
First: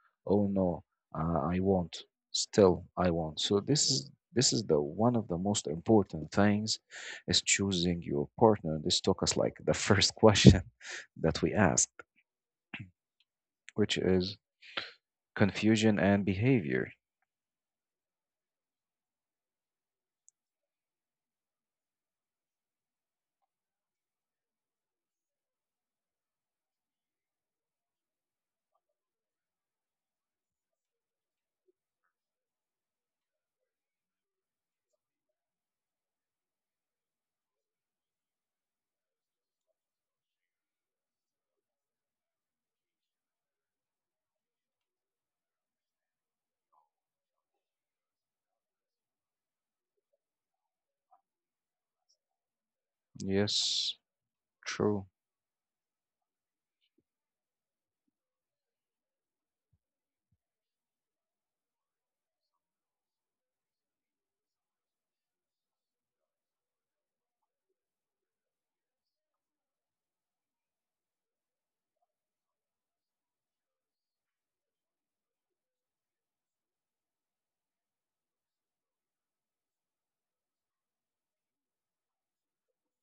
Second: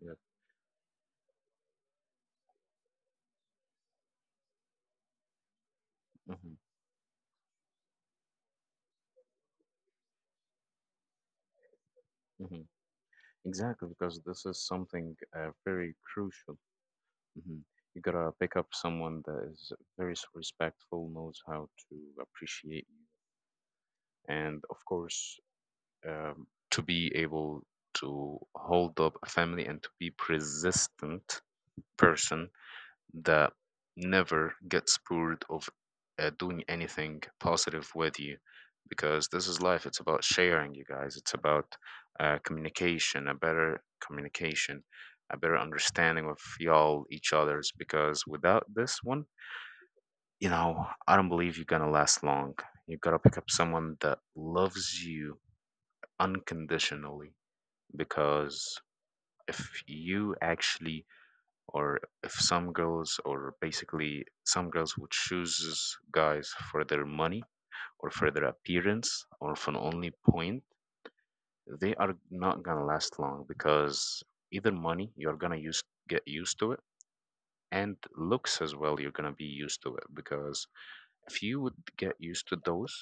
Yep. Oh no. I won't. Still I won't. So this is the one of the most important Hmm. things is choosing your partner. This took us like the first question that we asked, Hmm. Exactly, which because is this is something very confusion and crucial. behavior. Hmm. You gotta pick up someone that is very respectful, knows how to appreciate you, and of course, to be able to hold up a family and to be persistent person that never gets bored of doing anything positive with you, because this is life. It's about sharing, you guys. It's about communication, a better understanding of y'all, each other's. Because without this one, I don't believe you're gonna last long. You gotta pick up someone Yes, that loves true. you unconditionally, because if you actually, or if some girls, or basically some girls would choose guys for their money or for their appearance or for an only point, they are not gonna last long, because either money, you're gonna use, get used to it, and looks as well, you're gonna be used to it, because if you would get used to those,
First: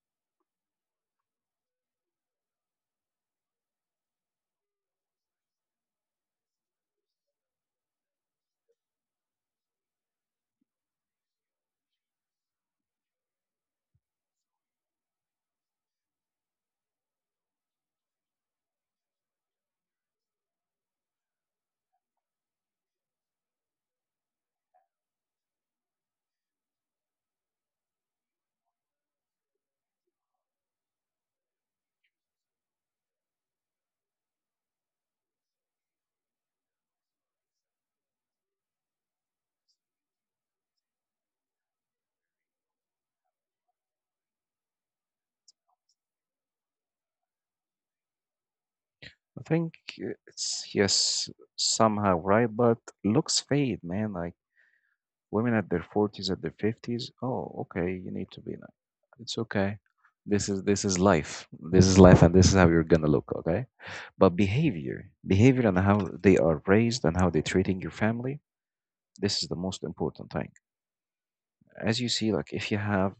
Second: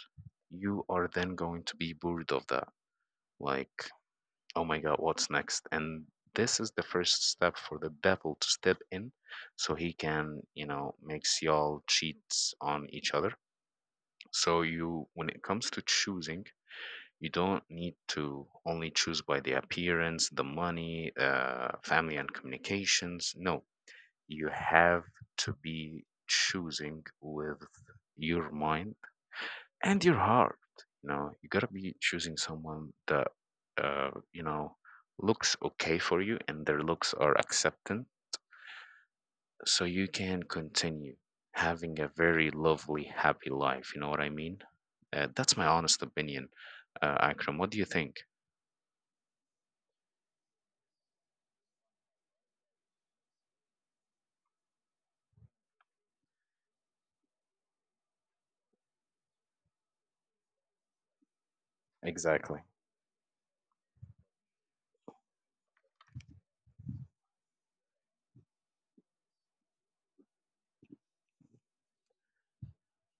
you are then going to be bored of that, like, oh my God, what's next? And this is the first step for the devil to step in, so he can, makes y'all cheat on each other. So you, when it comes to choosing, you don't need to only choose by the appearance, the money, family and communications. No, you have to be choosing with your mind and your heart. You gotta be choosing someone that, uh, you know, looks okay for you and their looks are accepting, so you can continue having a very lovely, happy life. You know what I mean? That's my honest opinion, Akram. What do you think? I think it's, yes, somehow right, but looks fade, man. I, women at their forties, at their fifties, oh okay, you need to be nice. It's okay, this is life this is life, and this is Exactly. how you're gonna look. Okay, but behavior and how they are raised and how they're treating your family, this is the most important thing. As you see, like, if you have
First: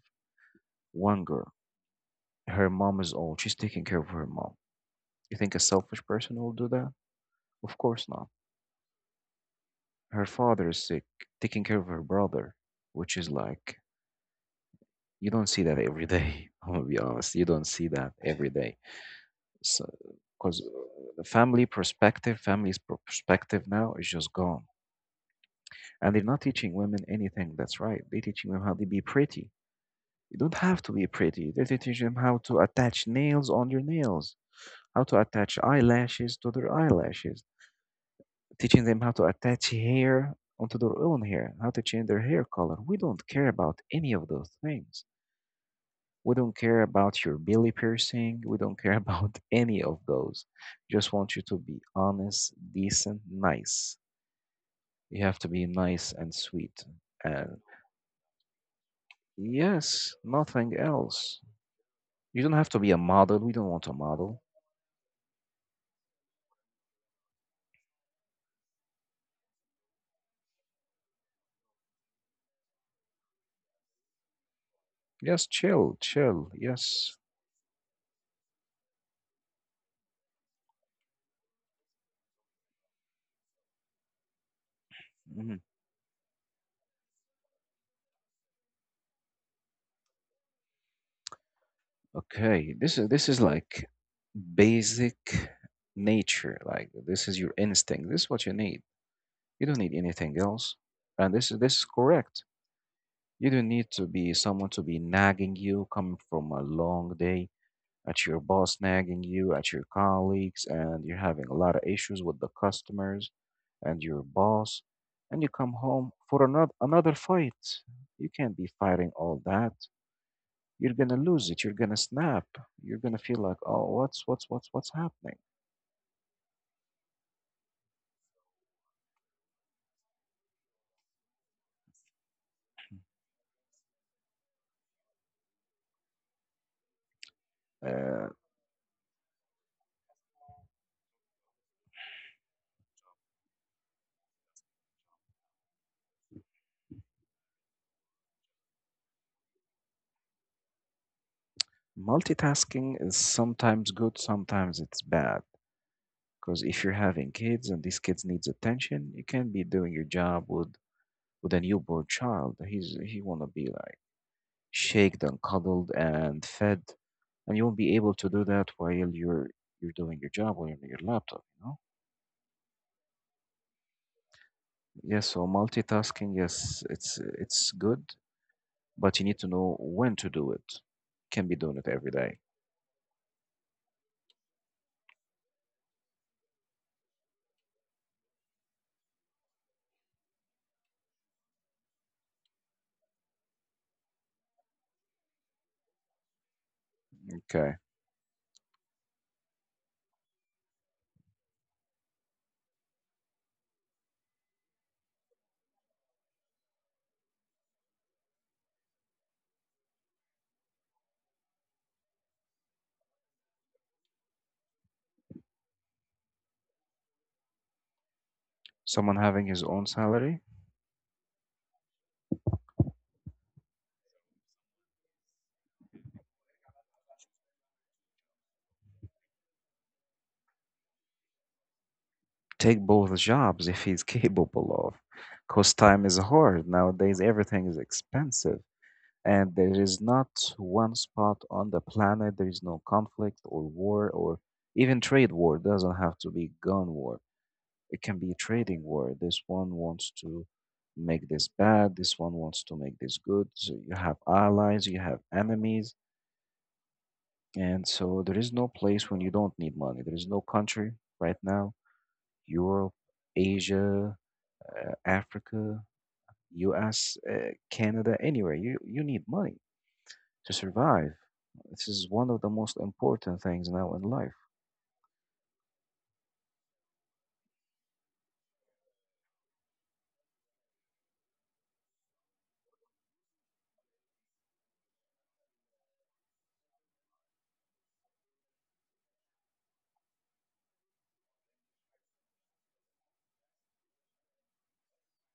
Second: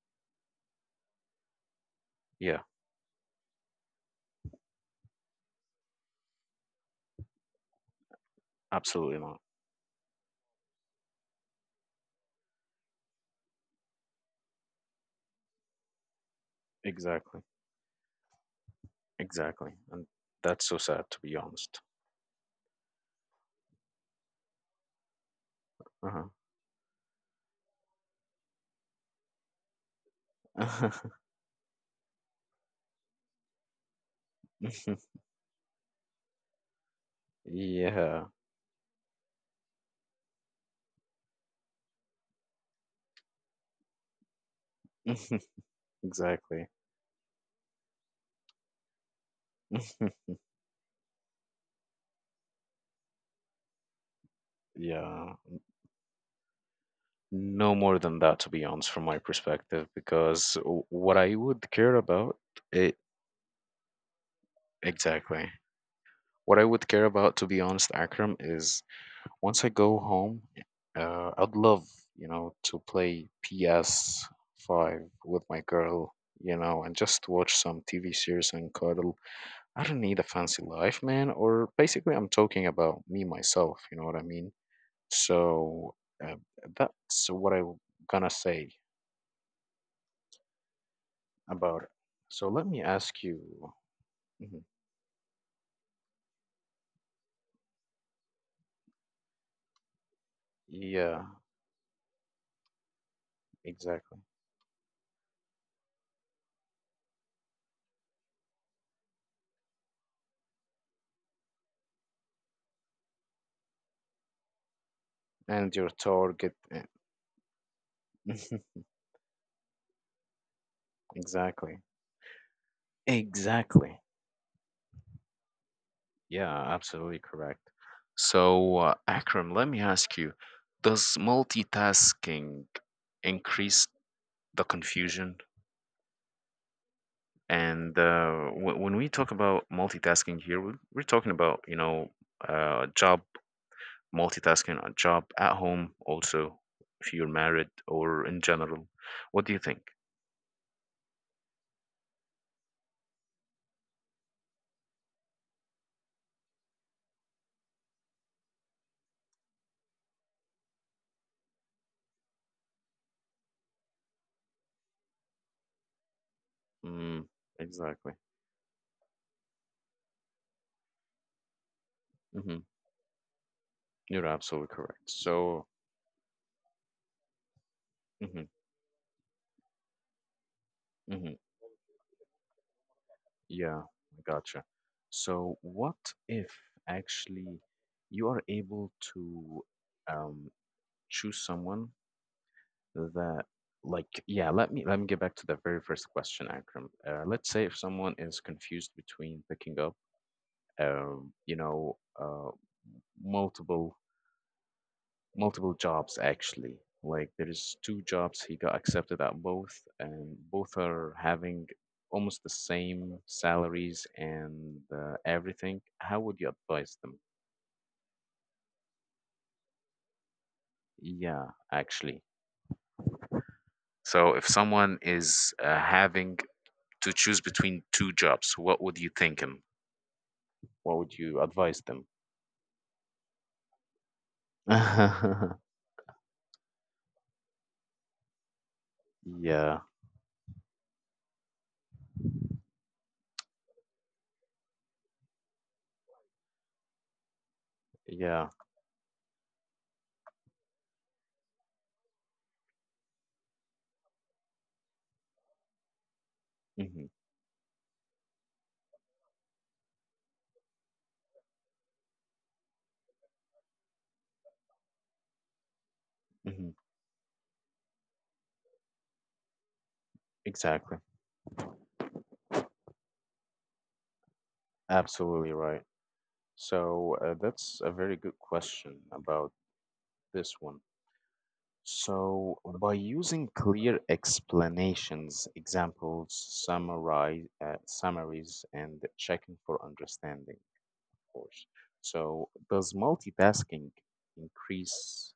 one girl, Yeah, her mom is old, she's taking care of her mom. You think a selfish person will do that? Of course not. absolutely not. Her father is sick, taking care of her brother, which is like, you don't see that every day. I'm gonna be honest. Exactly. You don't see that every day. Exactly. So, And because that's so sad, to the be family honest. perspective, perspective now is just gone, and they're not teaching women anything that's right. They're teaching them how to be pretty. You don't have Uh-huh. to be pretty. They're teaching them how to attach nails on your nails, how to attach eyelashes to their eyelashes, Yeah. teaching them how to attach hair onto their own hair, how to change their hair color. We don't care about any of those things. We don't Exactly. care about your belly piercing. We don't care about any of those. Just want you to be honest, decent, nice. You Yeah. have to be nice and sweet. And No more than that, to be honest, from my perspective, yes, because nothing what I else. would care about You don't have to be a it, model. We don't want a model. exactly. What I would care about, to be honest, Akram, is, once I go home, I'd love, to play PS5 with Yes, my chill, girl, chill. And Yes. just watch some TV series and cuddle. I don't need a fancy life, man, or basically, I'm talking about me myself, you know what I mean? Mhm. So, uh, that's what I'm gonna say about it. So let Okay. me This is ask you. like Mhm. basic nature. Like this is your instinct. This is what you need. You don't need anything else. Yeah, And this is correct. You don't need to exactly. be someone to be nagging you, coming from a long day, at your boss nagging you, at your colleagues, and you're having a lot of issues with the customers and your boss, and you come And your home for target. another fight. You can't be fighting all that. You're gonna lose it. You're Exactly. gonna snap. You're gonna feel like, oh, Exactly. what's happening? Yeah, absolutely correct. So, Akram, let me ask you, does multitasking increase the confusion? And Uh, when we talk about multitasking here, we're talking about, job multitasking, a job at home also if you're married, or in general, what do you think? Multitasking is sometimes good, sometimes it's bad, because if you're having kids and these kids needs attention, you can't be doing your job with a newborn child. He wanna be like shaked and cuddled and fed, Mm, and you won't be exactly. able to do that while you're doing your job or on your laptop. You know. Hmm. You're absolutely correct. Yes. So So, multitasking, yes, it's good, hmm. but you need to know when to do it. Hmm. Can be doing it every day. Yeah, I gotcha. So, what if actually you are able to um, choose someone that, like, yeah, let me get back to the very first question, Akram. Let's say Okay. if someone is confused between picking up, um, you know, uh, multiple multiple jobs, actually. Like there's two jobs he got accepted at both, and both are having almost the same salaries and everything. How would you advise them? Someone having his own salary, Yeah, actually. So if someone is having to choose between two jobs, what would you think him? What would you advise them? take both jobs if he's capable of, because time is hard nowadays. Everything is expensive. And there Yeah, is not one spot on the planet there is no conflict or war or even trade war. Doesn't have to be gun war. It can be yeah. trading war. This one wants to make this bad. This one wants to make this good. So you have allies, you have enemies. Hmm. And so there is no place when you don't need money. There is no country right now, Europe, Asia, Africa, Hmm. US, Canada, anywhere. You need money to Exactly. survive. This is one of the most important things now in life. Absolutely right. So, that's a very good question about this one. So, by using clear explanations, examples, summaries, and checking for understanding, of course. So, does multitasking increase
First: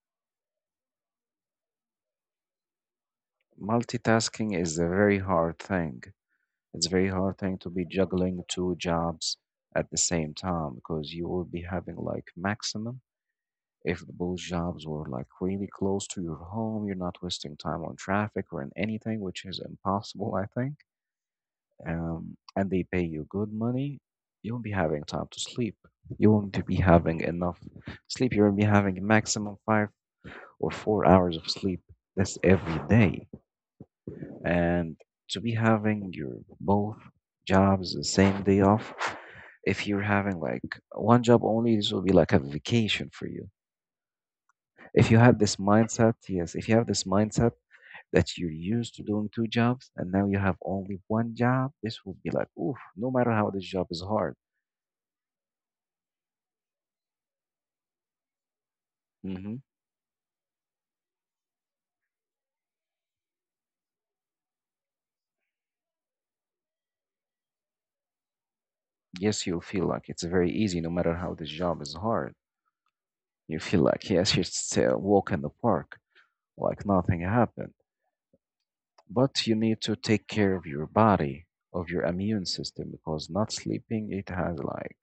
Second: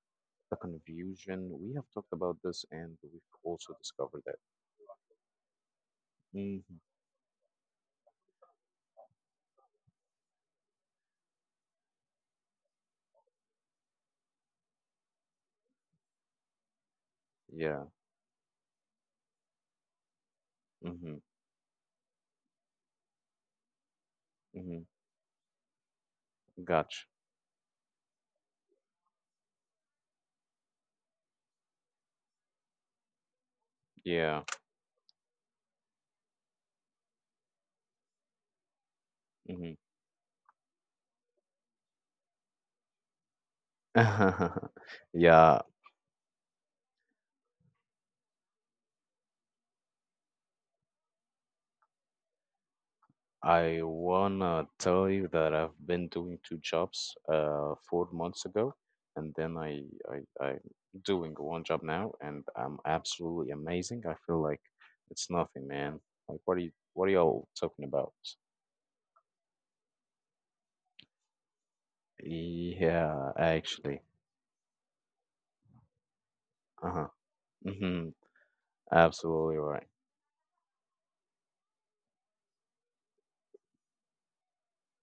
the confusion? We have talked about this, and we've also discovered that. Multitasking is a very hard thing. Hmm. It's a very hard thing to be juggling two jobs at the same time, because you will be having like maximum, if both jobs were like really close to your home. You're not wasting time Yeah. on traffic or in anything, which is impossible, I think. Mm-hmm. And they pay you good money. You won't be Mm-hmm. having time to sleep. You won't be Gotcha. having enough sleep. You won't be having maximum 5 or 4 hours of sleep. That's every day. Yeah. And to be having your both jobs the same day off, Mm-hmm. if you're having like one job only, this will be like a vacation for you. If you had this Yeah, mindset, yes, if you have this mindset that you're used to doing two jobs and now you have only one job, this will be like, oof, no matter how this I job is hard. wanna tell you that I've been doing two jobs 4 months ago, and then Hmm. I'm doing one job now, and I'm absolutely amazing. I feel like it's nothing, man. Like, what are y'all talking about? Yes, you'll feel like it's very easy, no matter how this job is hard. Yeah, You feel actually. like, yes, you just walk in the park like Uh-huh. nothing happened. Mm-hmm. But you Absolutely need right. to take care of your body, of your immune system, because not sleeping, it has like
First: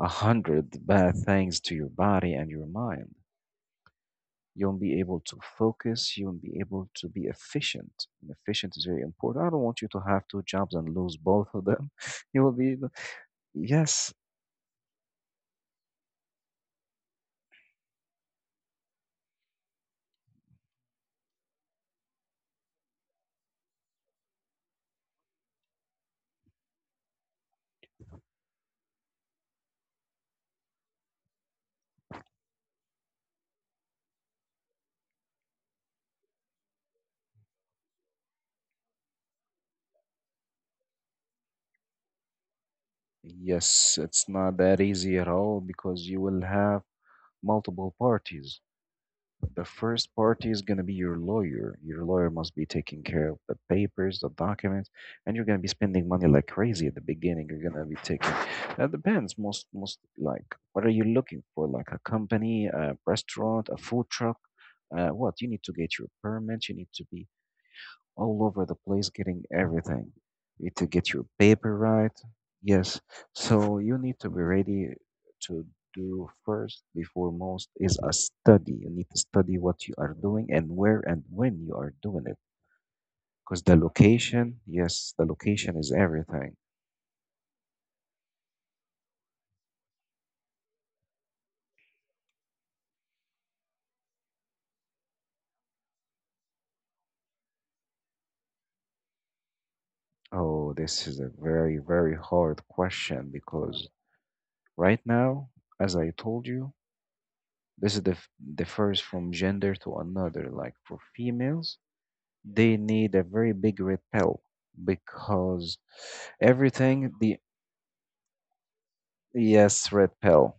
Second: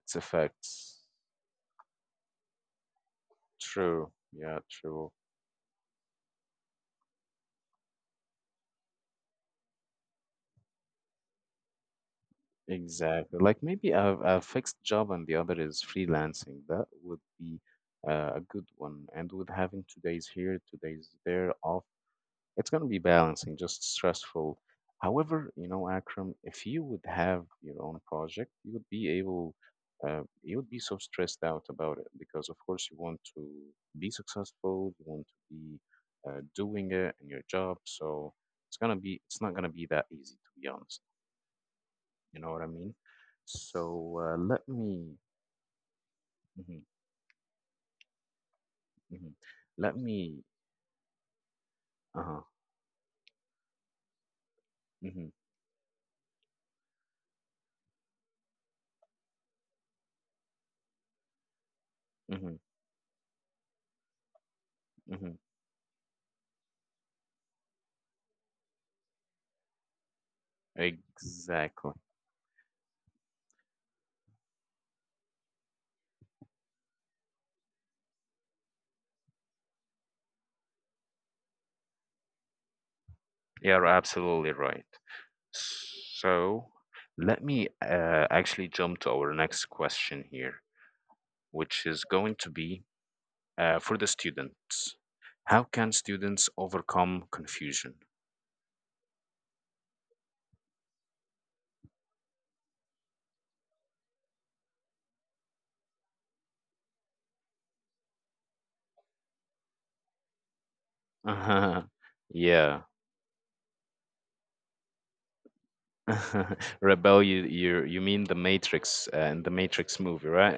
a hundred effects. bad things to your body and your mind. True. Yeah, You won't be true. able to focus, you won't be able to be efficient. And efficient is very important. I don't want you to have two jobs and lose both of them. You will be, the- Exactly. Like, maybe a, yes. a fixed job and the other is freelancing. That would be a good one. And with having 2 days here, 2 days there off, it's going to be balancing, just stressful. However, Akram, if you would have your own project, you would be able, you would be so stressed out about it because, of course, you want to be successful, you want to be doing it in your job. So it's not gonna be that easy, to be honest. You know what I mean? Yes, So, it's not let that easy me, at all because you will mhm, have multiple parties. mhm, The let first me, party is going to be your lawyer. Your lawyer uh-huh, must be taking care of the papers, the documents, mhm, and you're going to be spending money like crazy at the beginning. You're going to be taking. That depends. Most like, what are you looking for? Like a mhm, company, a restaurant, a food truck. Mhm. What you need to get your permit. You need to be all over the place getting everything. You need to get your paper Exactly. right. Yes. So you need to be ready to do first before most is a study. You need to study what you are doing and where and when you are doing it. Because the You're absolutely location, right. yes, the location is everything. So let me actually jump to our next question here, which is going to be for the students. How can students overcome confusion? Oh, this is a very, very hard question because right now, as I told you, this is the, f- differs from gender to another. Like for females, they Yeah. need a very big red pill, because everything Rebel, the, you mean the Matrix, and the yes, Matrix red movie, pill, right?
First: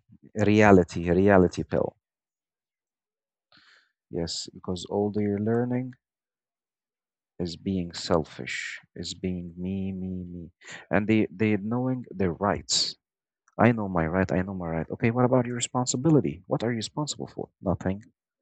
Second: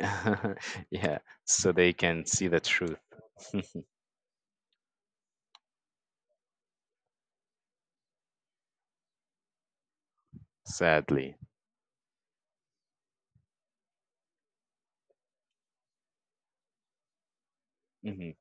reality, Yeah, reality so they pill. can see the truth. Yes, because all they're learning is being selfish, is being me. And they Sadly. they knowing their rights. I know my right, I know my right. Okay, what about your responsibility? What are you responsible for? Nothing. Hmm.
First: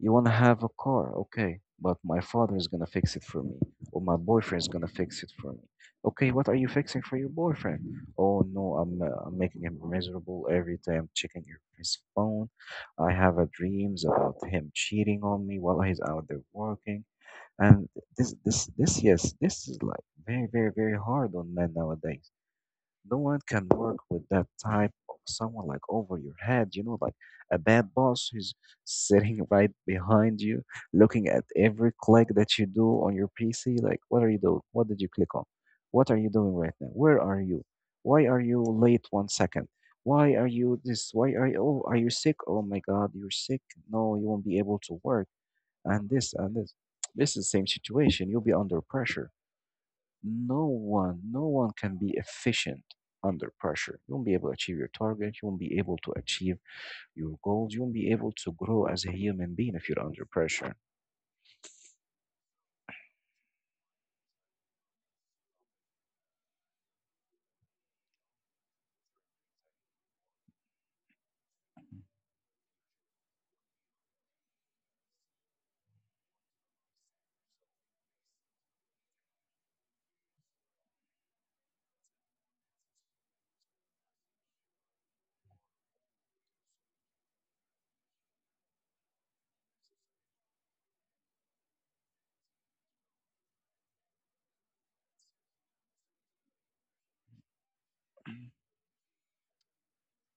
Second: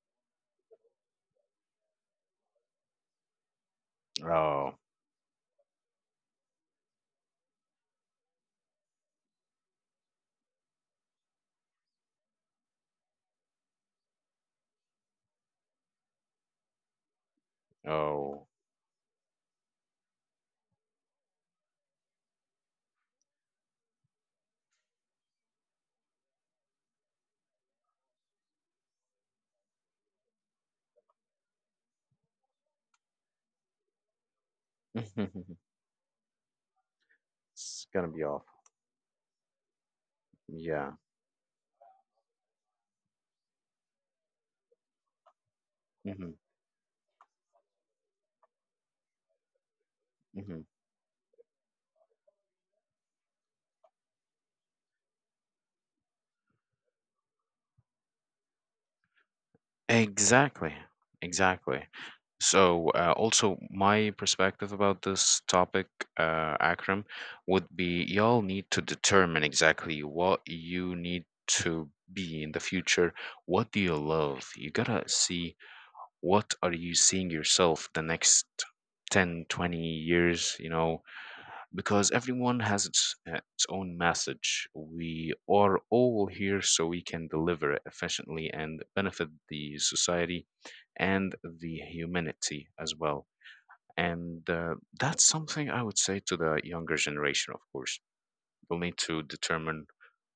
You want to have a car, okay, but my father is gonna fix it for me, or my boyfriend is Oh, gonna fix it for me. Okay, what are you fixing for your boyfriend? Oh no, I'm making him miserable every day. His phone. I have a dreams about him cheating on me while he's out there working. And this oh, this this yes, this is like very hard on men nowadays. No one can work with that type of someone like over your head, you know, like a bad boss who's sitting right behind you, looking at every click that you do on your PC. Like, what are you doing? What did you it's click on? What are you doing right now? Where are you? gonna be Why are awful. you late 1 second? Why are you Yeah. this? Why are you? Oh, are you sick? Oh my God, you're sick. No, you won't be able to work. And this Hmm. and this. This is the same situation. You'll be under pressure. Hmm. No one can be efficient under pressure. You won't be able to achieve your target. You won't be able to achieve your goals. You won't be able to grow as a human being if you're under pressure. Exactly, exactly. So, also, my perspective about this topic, Akram, would be, y'all need to determine exactly what you need to be in the future. What do you love? You gotta see what are you seeing yourself the next 10, 20 years, because everyone has its own message. We are all here so we can deliver it efficiently and benefit the society and the humanity as well. And that's something I would say to the younger generation, of course. You'll need to determine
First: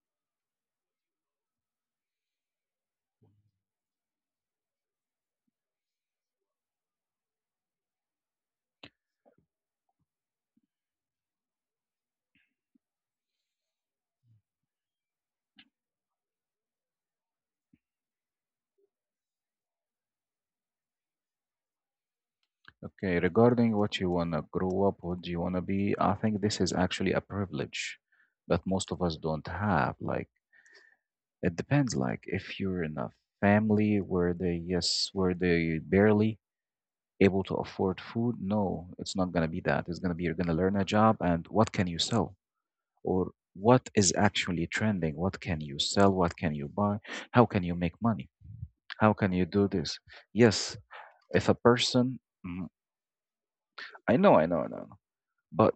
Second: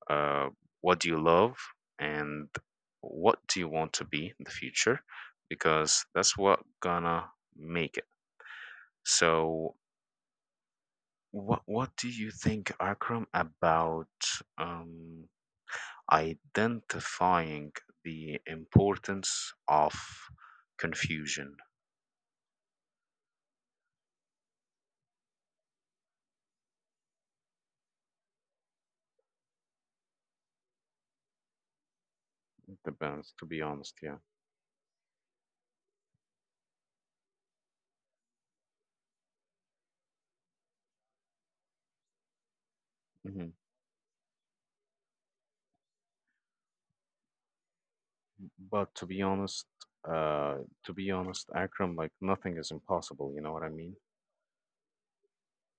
uh, what do you love and what do you want to be in the future, because that's what gonna make it. So, what do you think, Akram, about um, identifying the importance of confusion? Okay, regarding what you want to grow up, what do you want to be? I think this is actually a privilege that most of us don't have. Like, it depends. Like, if you're in a Depends, to be honest, family yeah. where they, yes, where they barely able to afford food? No, it's not going to be that. It's going to be you're going to learn a job and what can you sell? Or Hmm. what is actually trending? What can you sell? What can you buy? How can you make money? But to How be can you honest, do this? uh, Yes, if a Akram, like, person, nothing mm, is impossible. You know what I mean? I know, but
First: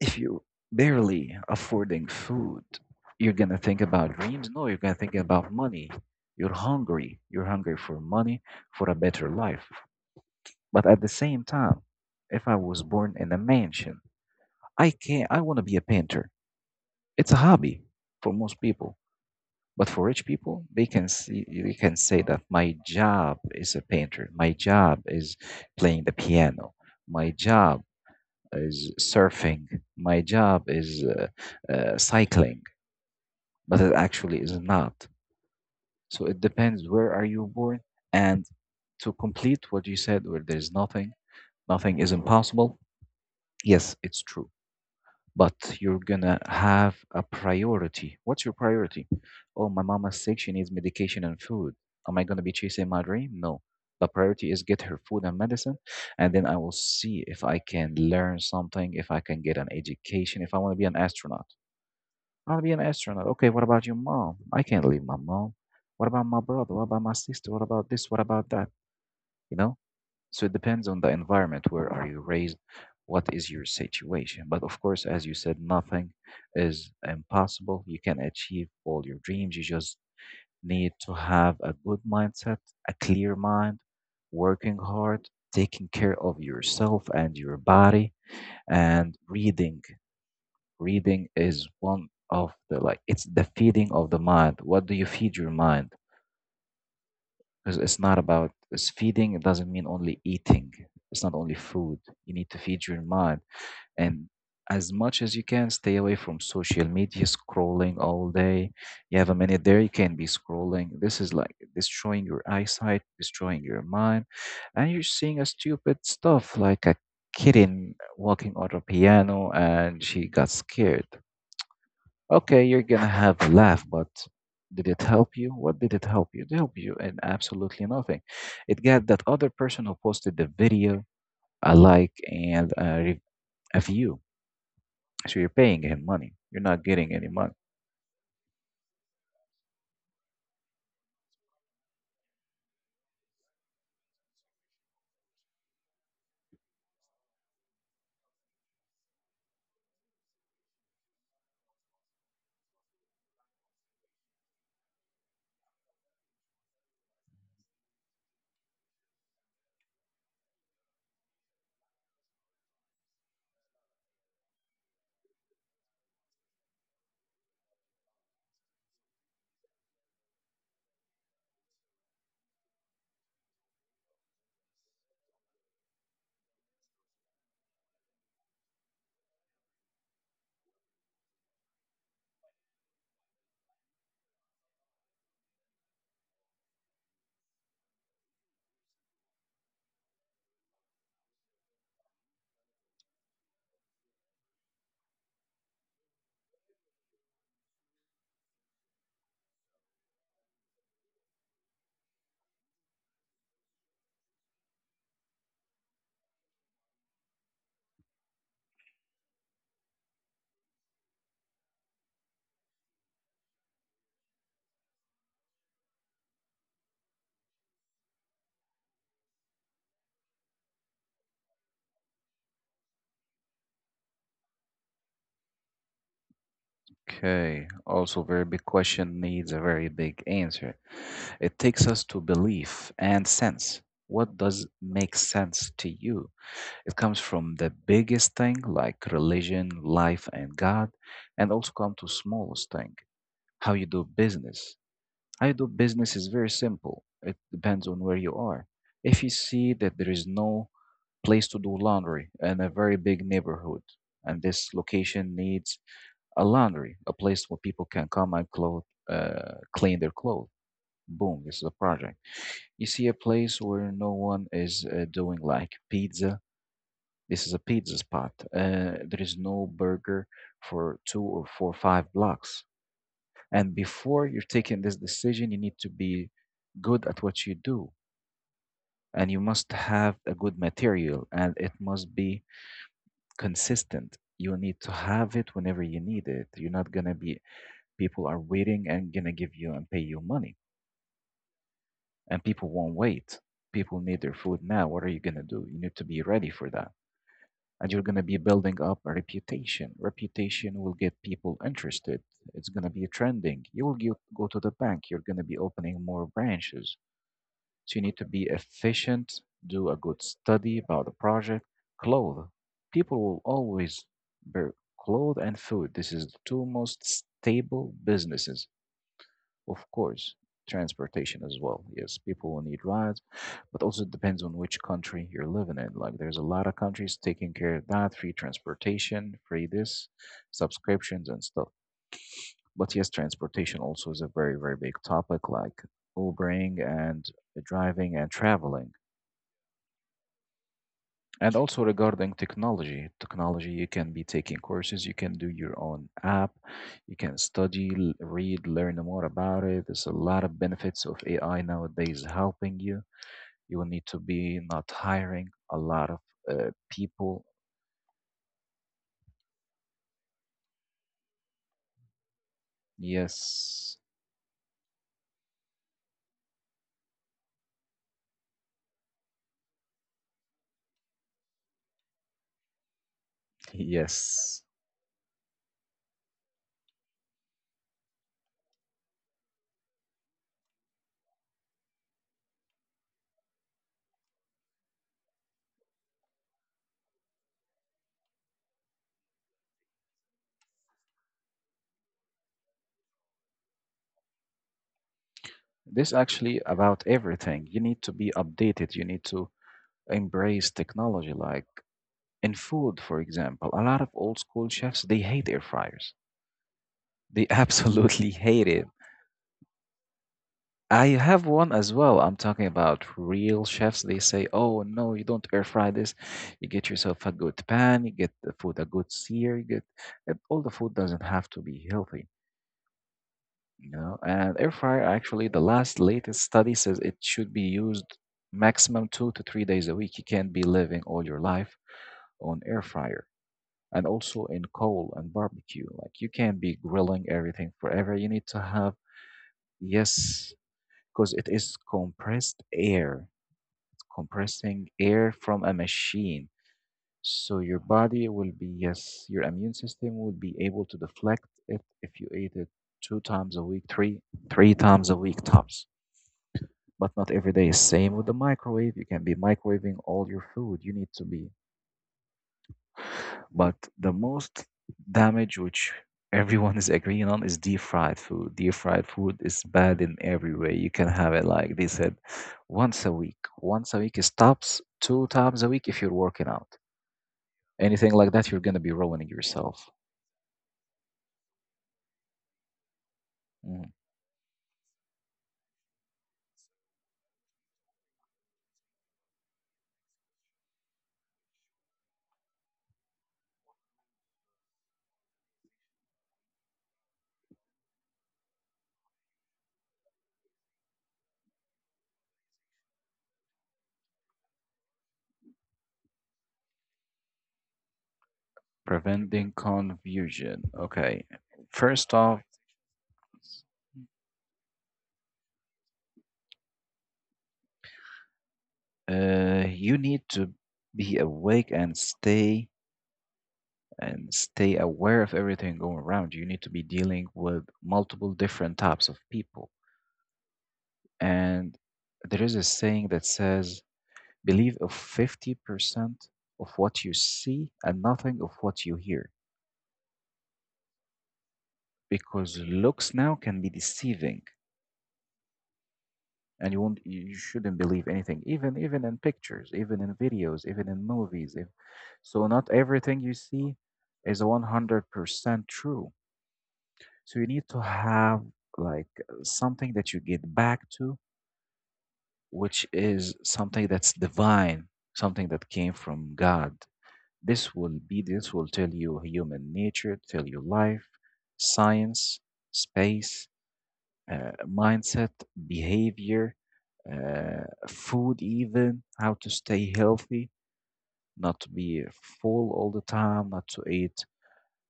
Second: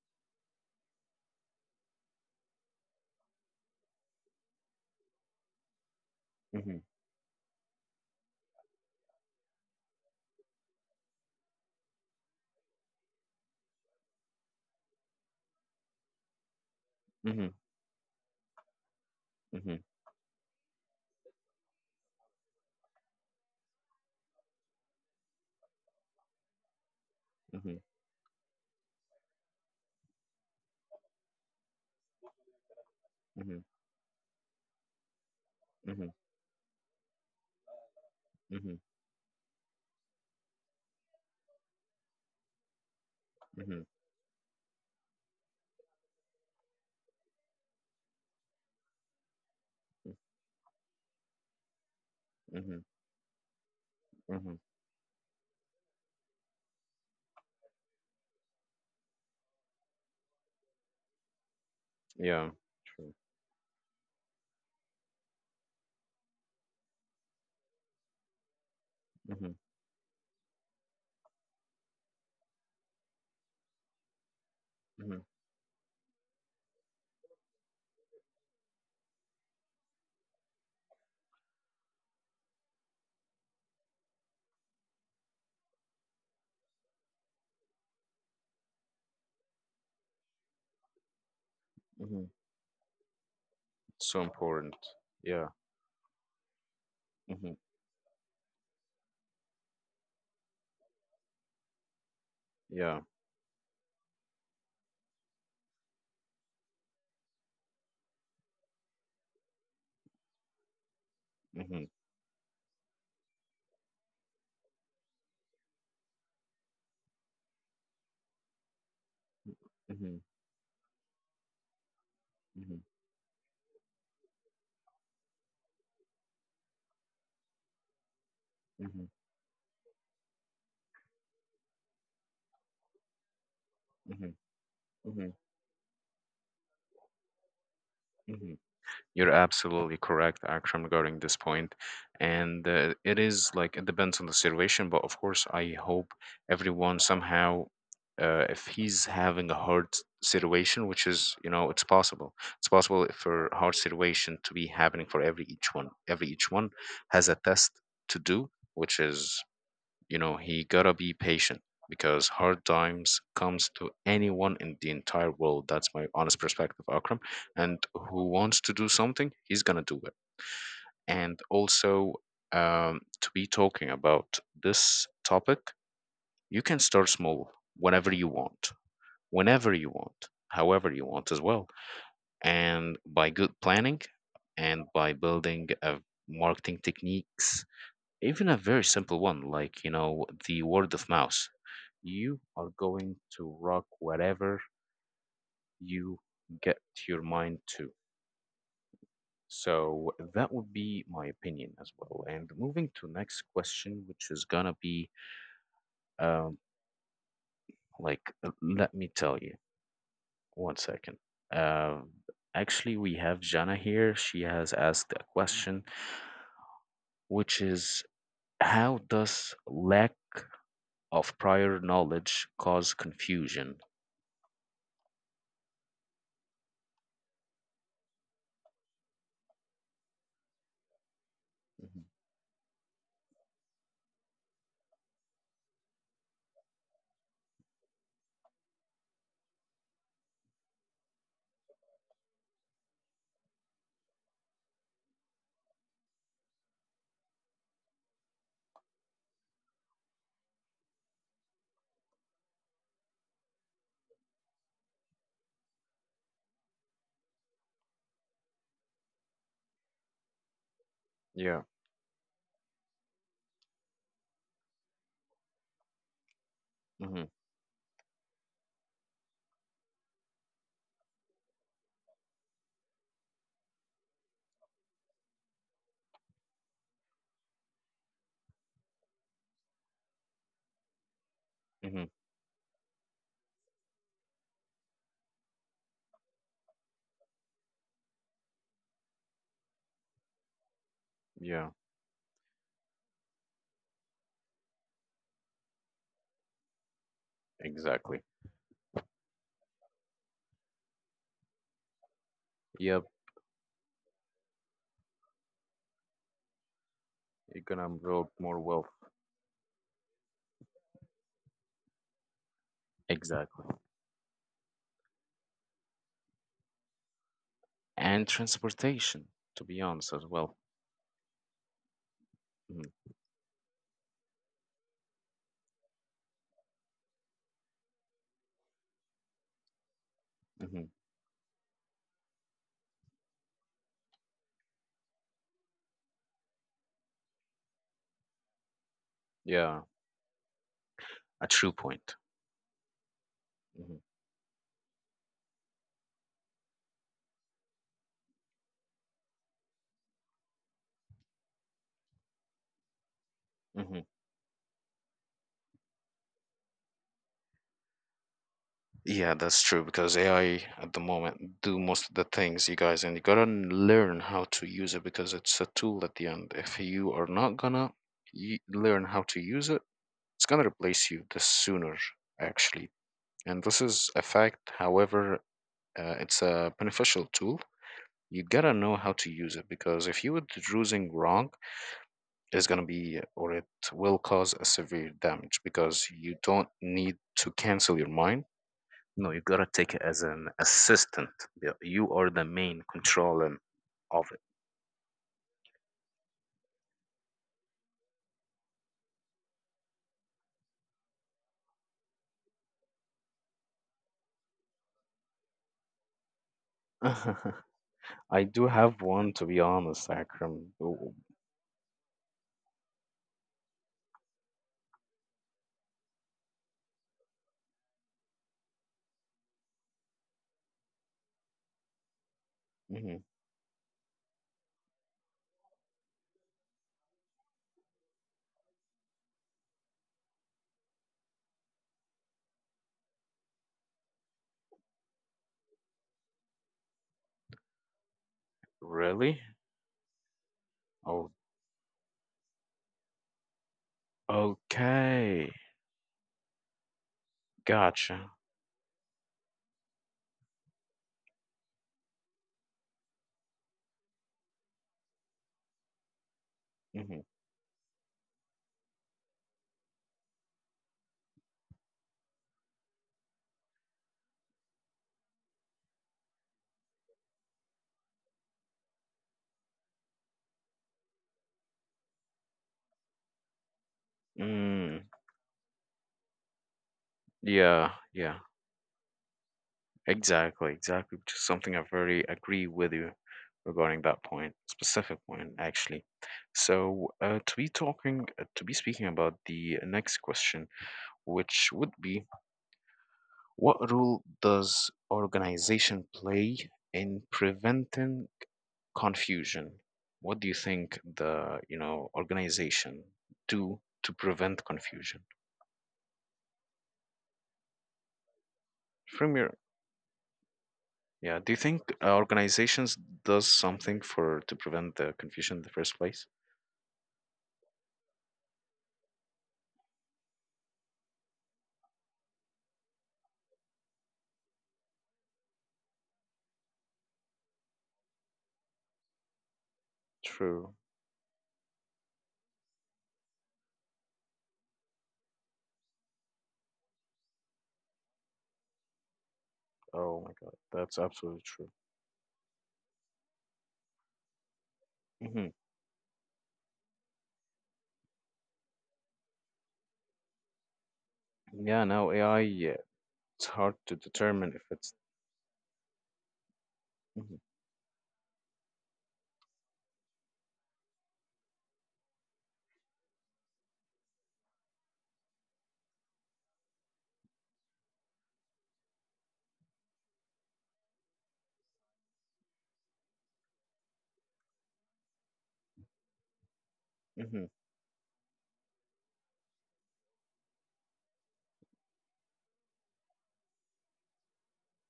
if you barely affording food, you're going to think about dreams? No, you're going to think about money. You're Mm-hmm. hungry. You're hungry for money, for a better life. But at the same time, if I was born in a mansion, I can, I want to be a painter. It's a Mm-hmm. hobby for most people, Mm-hmm. but for rich people, they can see, they can say that my job is a painter. My job is playing the piano. My Mm-hmm. job is surfing. My job is cycling, Mm-hmm. but it actually is not. Mm-hmm. So it depends where are you born. And Mm-hmm. to complete what you said, where there's nothing, nothing is impossible. Mm-hmm. Yes, it's true but you're gonna have a priority. What's your priority? Oh, my mama's sick. She needs medication and food. Am I gonna be Mm-hmm. chasing my dream? No. The priority Mm-hmm. is get her food and medicine, and then I will see if I can learn something, if I can get an education, if I want to be an astronaut. Yeah. I will be an True. astronaut. Okay, what about your mom? I can't leave my mom. What about my brother? What about my sister? What about this? What about that? Mm-hmm. You know? So it depends on the environment. Where are you raised? What is your situation? But of course, Mm-hmm. as you said, nothing is impossible. You can achieve all your dreams. You just need to have a good mindset, a clear mind, working hard, taking care of yourself and your body, and reading. Reading is one Mm-hmm. of the like, it's the feeding of the So mind. important. What do you feed Yeah. your mind? Mm-hmm. Because it's not about it's feeding it doesn't mean only eating, it's not only food, you need to feed your Yeah. mind, and as much as you can, stay away from social media scrolling all day. You have a minute there, you can be scrolling. This is like Mm-hmm. destroying your eyesight, destroying your mind, and you're seeing a stupid stuff like a kitten walking on a piano and Mm-hmm. she got scared. Okay, you're Mhm. gonna have a laugh, but did it help you? What did it help you? It helped you in absolutely nothing. It got Mhm. that other person who posted the video a like and a view. Mhm. Mhm. So you're paying him money. You're not getting any money. Mhm. You're absolutely correct, Akram, regarding this point. And it is like it depends on the situation, but of course, I hope everyone somehow, if he's having a hard situation, which is, it's possible. It's possible for a hard situation to be happening for every each one. Every each one has a test to do, which is, he gotta be patient, because hard times comes to anyone in the entire world. That's my honest perspective, Akram, and who wants to do something, he's gonna do it. And also, to be talking about this topic, you can start small whenever you want, whenever you want, however you want as well, and by good planning and by building marketing techniques, even a very simple one, like, you know, the word of mouth, you are going to rock whatever you get your mind to. So that would be my opinion as well, and moving to next question, which is gonna be um like, let me tell you one second. uh, actually, we have Jana here, she has asked a question, which is, how does lack of prior knowledge cause confusion. Okay, also very big question needs a very big answer. It takes Mhm. us to belief and sense. What does make sense to you? It comes from the biggest thing like religion, life, and God, and also come to smallest thing, how you do business. How you do business is very simple. It depends on where you are. If you see that there is no place to do laundry in a very big neighborhood, and this location needs a laundry, a place where people can come and clothe, clean their clothes. Boom, this Yeah. is a project. You see a place where no one is doing like pizza. Hmm. This is a pizza spot. There is no burger for two or four, five blocks. And before you're taking this decision, you need to be good at what you do. And you must have a good material and it Hmm. must be consistent. You need to have it whenever you need it. You're not going to be. People are waiting and gonna give you and pay you money. Yeah. And people won't wait. People need their food now. What are you gonna do? You need to be ready for that. And you're Exactly. gonna be building up a reputation. Reputation will get people interested. It's gonna Yep. be trending. You will go to the bank. You're gonna be opening more branches. You're gonna So you need to build be more wealth. efficient, do a good study about the project, clothe. People will Exactly. always bear clothes and food. This is the two most stable And businesses. transportation, to be Of honest, as course, well. transportation as well. Yes, people will need Hmm. rides, but also it depends on which country you're living in. Like, there's a lot of countries taking care of that, free transportation, free this, Hmm. subscriptions and stuff. But yes, transportation also is a very, very big topic, like Ubering and driving and traveling. Yeah. A And true also point. regarding technology, technology, you Hmm. can be taking courses, you can do your own app, you can study, read, learn more about it. There's a lot of benefits of AI nowadays helping you. You will Hmm. need to be not hiring a lot of people. Yeah, that's true, because AI at the moment do most of the things, you guys, and you gotta Yes, learn how to use it because it's a tool at the end. If you are not gonna learn how to use it, it's gonna replace you the sooner, actually. And this is a yes. fact. However, it's a beneficial tool. You gotta know how to use it, because if you were using wrong, it's gonna be, or it will cause a severe damage, because you don't need to cancel your mind. No, you gotta take it as an assistant. Yeah, you are the main controller of it. This actually about everything. You need to be updated. You need to embrace technology, like in food, for example. A lot of old school chefs, they hate air fryers. They absolutely I hate do it. have one, to be honest, Akram. I Oh, have one as well. I'm talking about real chefs. They say, "Oh no, you don't air fry this. You get yourself a good pan. You get the food a good sear. You get and all the food doesn't have to be healthy, mhm. you know." And air fryer, actually, the last latest study says it should be used maximum two to three days a week. You can't be living all your life on air fryer, and also in coal and barbecue. Like you can't be grilling everything forever. You need to have, Really? yes, Oh, because it is compressed air, compressing air okay. from a machine. So your body Gotcha. will be, yes, your immune system will be able to deflect it if you ate it two times a week, three, three times a week tops. But hmm not every day. Same with the microwave. You can be microwaving all your food. You need to be, but the most damage, which everyone is agreeing on, is deep fried food. Deep fried food is bad in every way. You can have it, like they said, once a week. Once a week, it stops Mm, two times a week if you're working out. yeah, Anything like yeah. that, you're going to be ruining yourself. Exactly, exactly, which is something I very agree with you Mm. regarding that point, specific point actually. To be speaking about the next question, which would be, what role does organization play in preventing confusion? What do you think organization do to prevent confusion? From Preventing your— confusion. Okay. Yeah. Do you think First off, organizations does something for to prevent the confusion in the first place? You need to be awake and stay aware of everything going around. You need to be dealing with multiple different types of people. True. And there is a saying that says, believe of 50% of what you see and nothing of what you hear, Oh my God, that's absolutely true. because looks now can be deceiving. Hmm And you shouldn't believe anything, even even in pictures, even in videos, even in movies if, Yeah. Now AI, so not yeah, everything you it's hard see to is determine if it's. 100% true, Hmm so you need to have like something that you get back to, which is something that's divine, something that came from God. This will be, this will tell you human nature, tell you life, science, space, mindset, behavior, hmm food, even how to stay healthy, not to be full all the time, not to eat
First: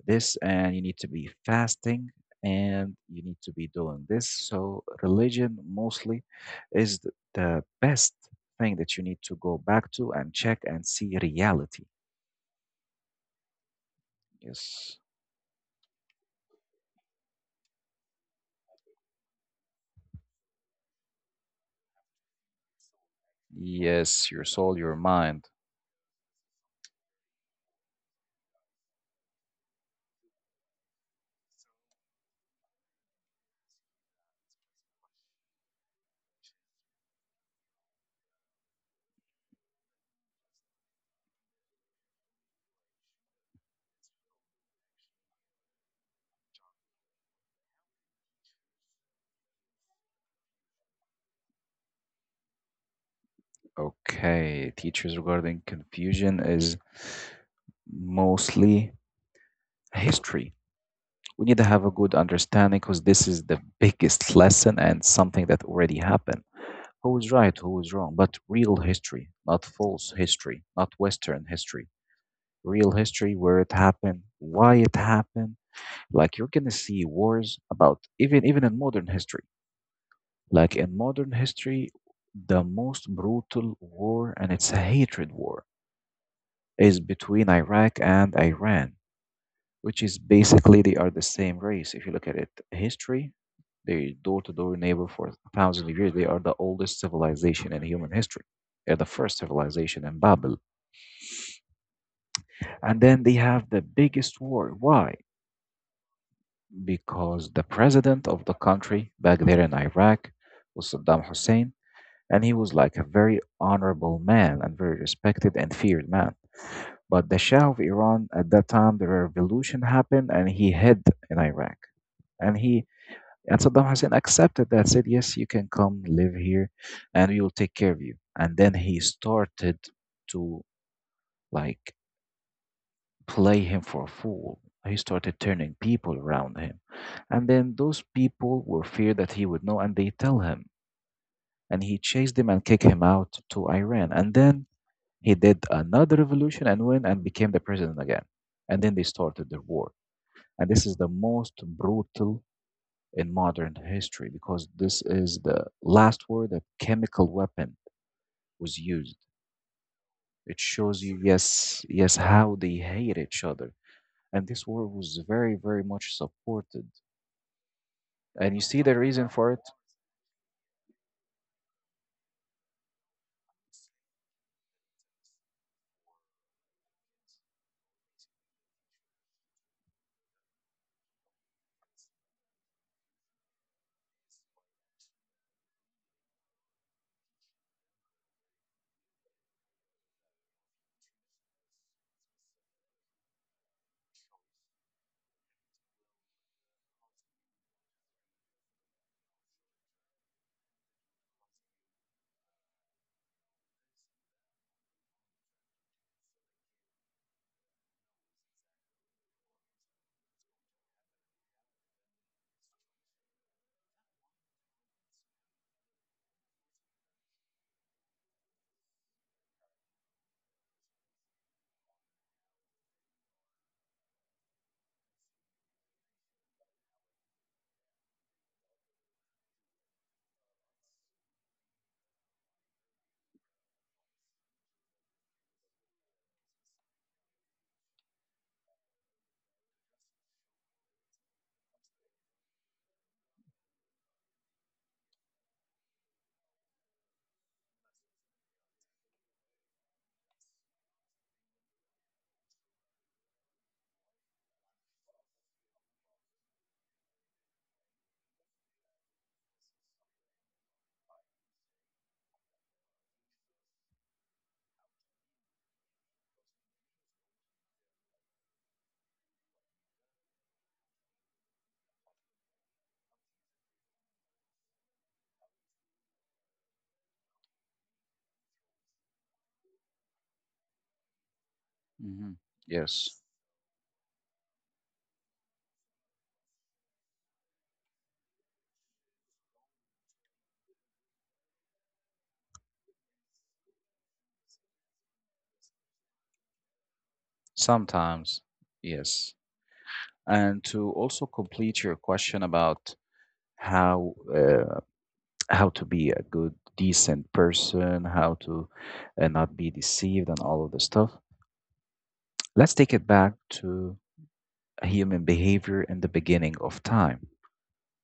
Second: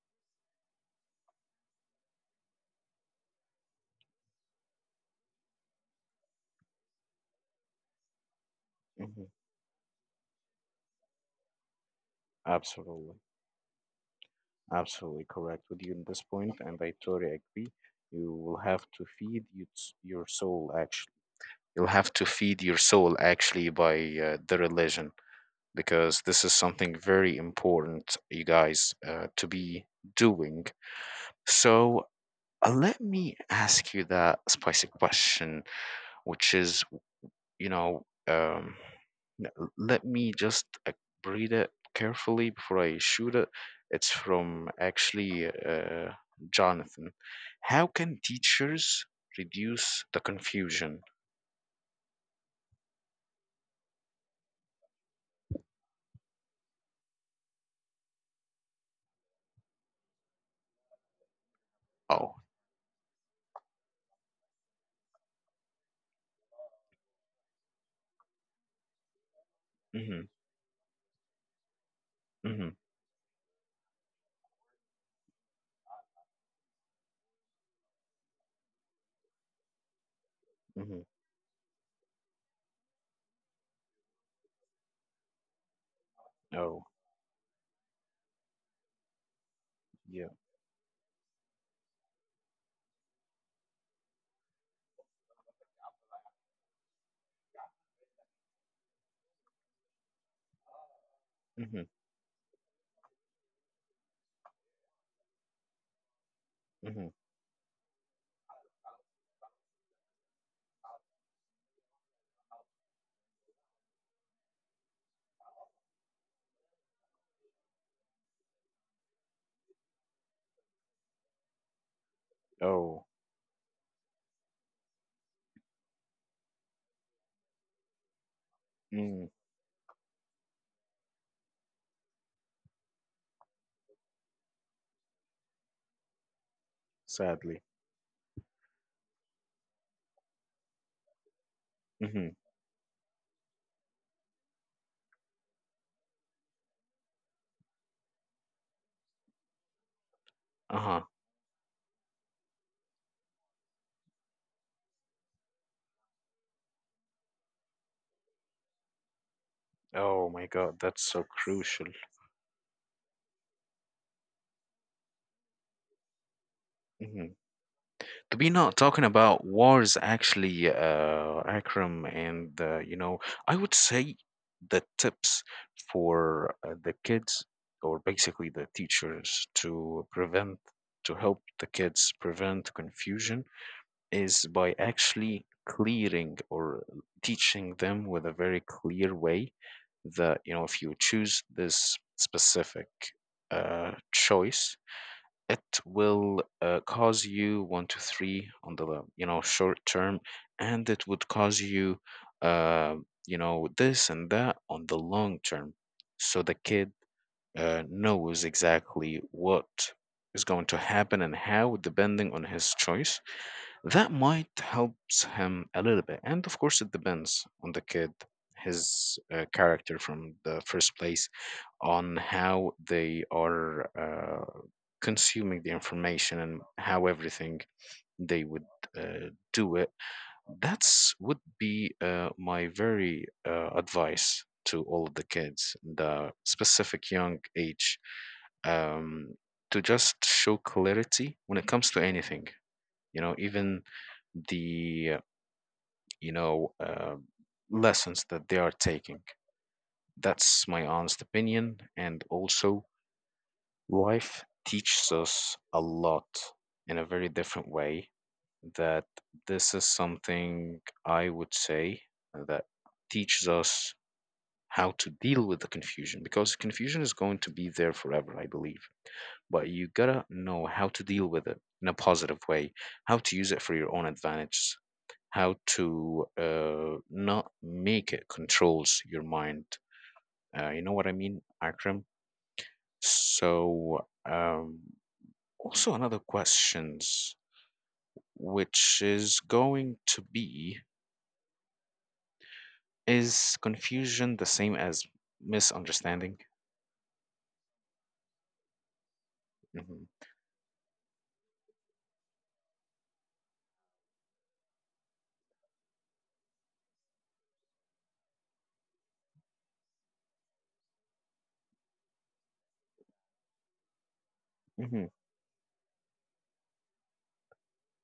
this, and you need to be fasting and you need to be doing this. So, religion mostly is the best thing that you need Mhm. to go back to and check and see reality. Absolutely, Yes, absolutely correct with you in this point, and I totally agree. You will have to feed your your soul actually. You'll have to feed your soul actually by yes, your the soul, your religion, mind. because this is something very important, you guys, to be doing. So, let me ask you that spicy question, which is, you know, um, let me just breathe it carefully before I shoot it. It's from actually Jonathan. How can teachers reduce the confusion? Okay, teachers regarding confusion is mostly history. We need to have a good Oh, understanding because this is the biggest lesson and something that already happened. Who is right, who is wrong, but real history, not false mm-hmm, history, not Western history. mm-hmm, Real history, where it happened, why it happened. Like you're gonna see wars about even even in modern history. Like in mm-hmm. modern history, the most brutal war, and it's a hatred war Oh, is between Iraq and Iran, which is yeah, basically they are the same race. If you look at it, history, they door to door neighbor for thousands of years. They are the oldest civilization in human history. They're the first civilization in Babel. mm-hmm, And then they have the biggest war. Why? mm-hmm. Because the president of the country back there in Iraq was Saddam Hussein. And he was like a very honorable man and very respected and feared man. But the Shah of Iran at that time, the revolution happened, and he hid in Iraq, and he, Oh, and Saddam Hussein accepted that, said, "Yes, you can come live here, and we will take care of you." And then he mm, started to, like, play him for a fool. He started turning people around him, and sadly. then those people were feared that he would know, and they tell him, and he Mm-hmm. chased them and kicked him out to Iran, and then he did another revolution and win and became the president again. And then they started their war. And this is Uh-huh. the most brutal in modern history because this is the last war that chemical weapon was used. Oh my It God, shows that's you, so yes, crucial. yes, how they hate each other. And this war was very, very much supported. Mm-hmm. We're And you not see the talking reason about for it? wars, actually, Akram, and I would say the tips for the kids, or basically the teachers, to prevent, to help the kids prevent confusion, is by actually clearing or teaching them with a very clear way that, you know, if you choose this specific choice, it will cause you one to three on the, you know, short term, and it would cause you uh, you know, this and that on the long term, so the kid knows exactly what is going to happen and how depending on his choice. That might helps him a little bit, and of course it depends on the kid, his character from the first place, on how they are consuming the information and how everything they would do it. That's would be my very advice to all of the kids, the specific young age, um, to just show clarity when it comes to anything, you know, even the you know uh, lessons that they are taking. That's my honest opinion, and also life teaches us a lot in a very different way, that this is something I would say that teaches us how to deal with the confusion, because confusion is going to be there forever, I believe. But you gotta know how to deal with it in a positive way, how to use it for your own advantage, how to not make it controls your mind. You know what I mean, Akram? Hmm. Yes, So, also another questions, which is going to be, is confusion the same as misunderstanding? sometimes, yes. Hmm And to also complete your question about how uh, how to be a good decent person, how to not be deceived and all of the stuff, let's take it back to hmm human behavior in the beginning of time.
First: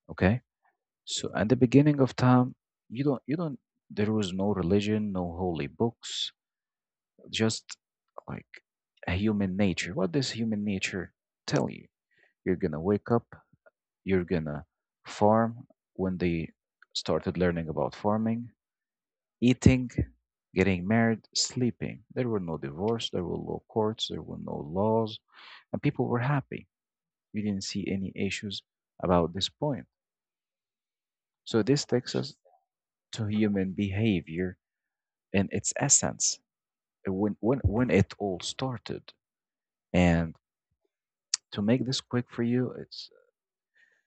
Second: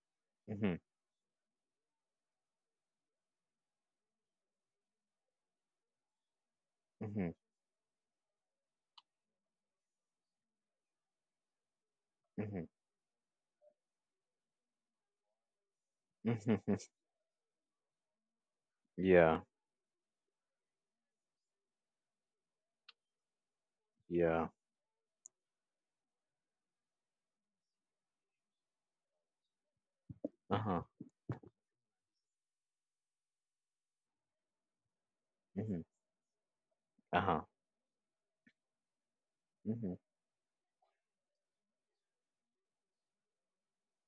Okay, hmm so in the beginning of time, you don't there was no religion, no holy books, hmm just, like, a human nature. What does human nature tell you? You're hmm gonna wake up, you're gonna farm, when they hmm started learning about farming, Yeah, eating, getting married, sleeping. There were no divorce, there were no courts, there were yeah. no laws, and people were happy. You didn't see any issues about this point. Uh-huh. So this takes us to human behavior in its hmm essence, when Uh-huh. It all started. Mm-hmm. And to make this quick for you, it's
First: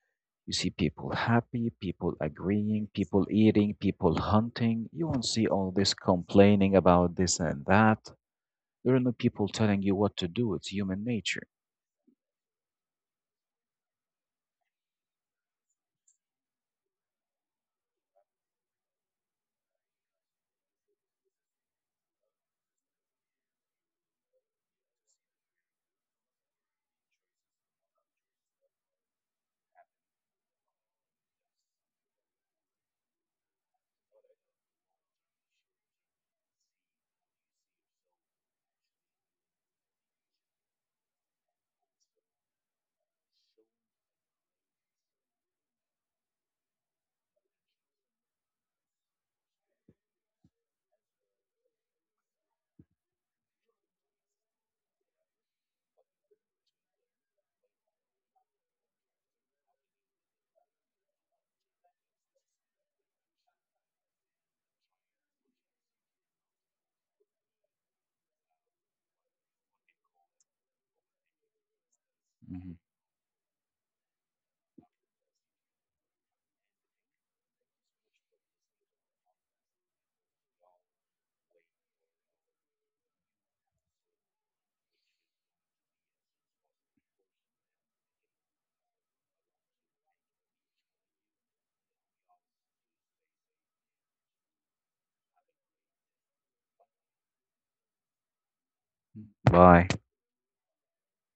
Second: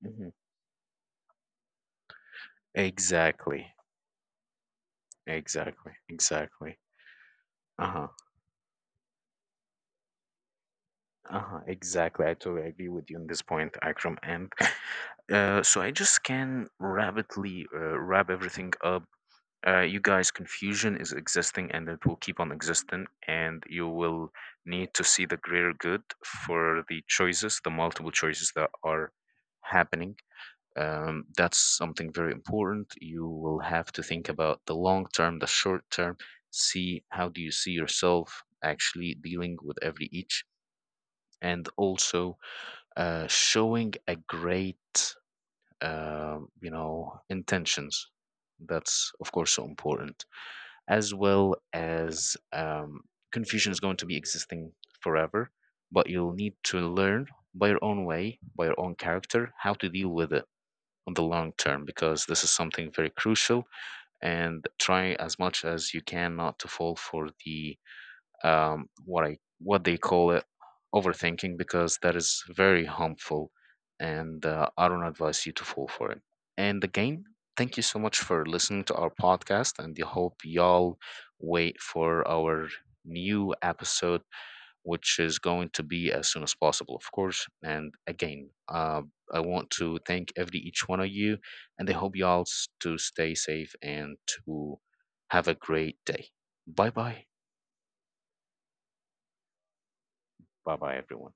Mhm. you see people happy, people agreeing, people Exactly. eating, people hunting. You won't see all this Exactly. complaining Exactly. about this and that. Uh-huh. There are no people telling you what to do. It's human nature. Uh-huh. Exactly. I totally agree with you on this point, Akram. And so I just can rapidly wrap everything up. You guys, confusion is existing and it will keep on existing, and you will need to see the greater good for the choices, the multiple choices that are happening. That's something very important. You will have to think about the long term, the short term. See how do you see yourself actually dealing with every each, and also showing a great, intentions. That's of course so important, as well as confusion is going to be existing forever, but you'll need to learn by your own way, by your own character, how to deal with it on the long term, because this is something very crucial. And try as much as you can not to fall for the what they call it overthinking, because that is Mhm. very harmful, and I don't advise you to fall for it. And again, thank you so much for listening to our podcast, and I hope y'all wait for our new episode, which is going to be as soon as possible, of course. And again, I want to thank every each one of you, and I hope to stay safe and to have a great day. Bye bye. Bye. Bye bye, everyone.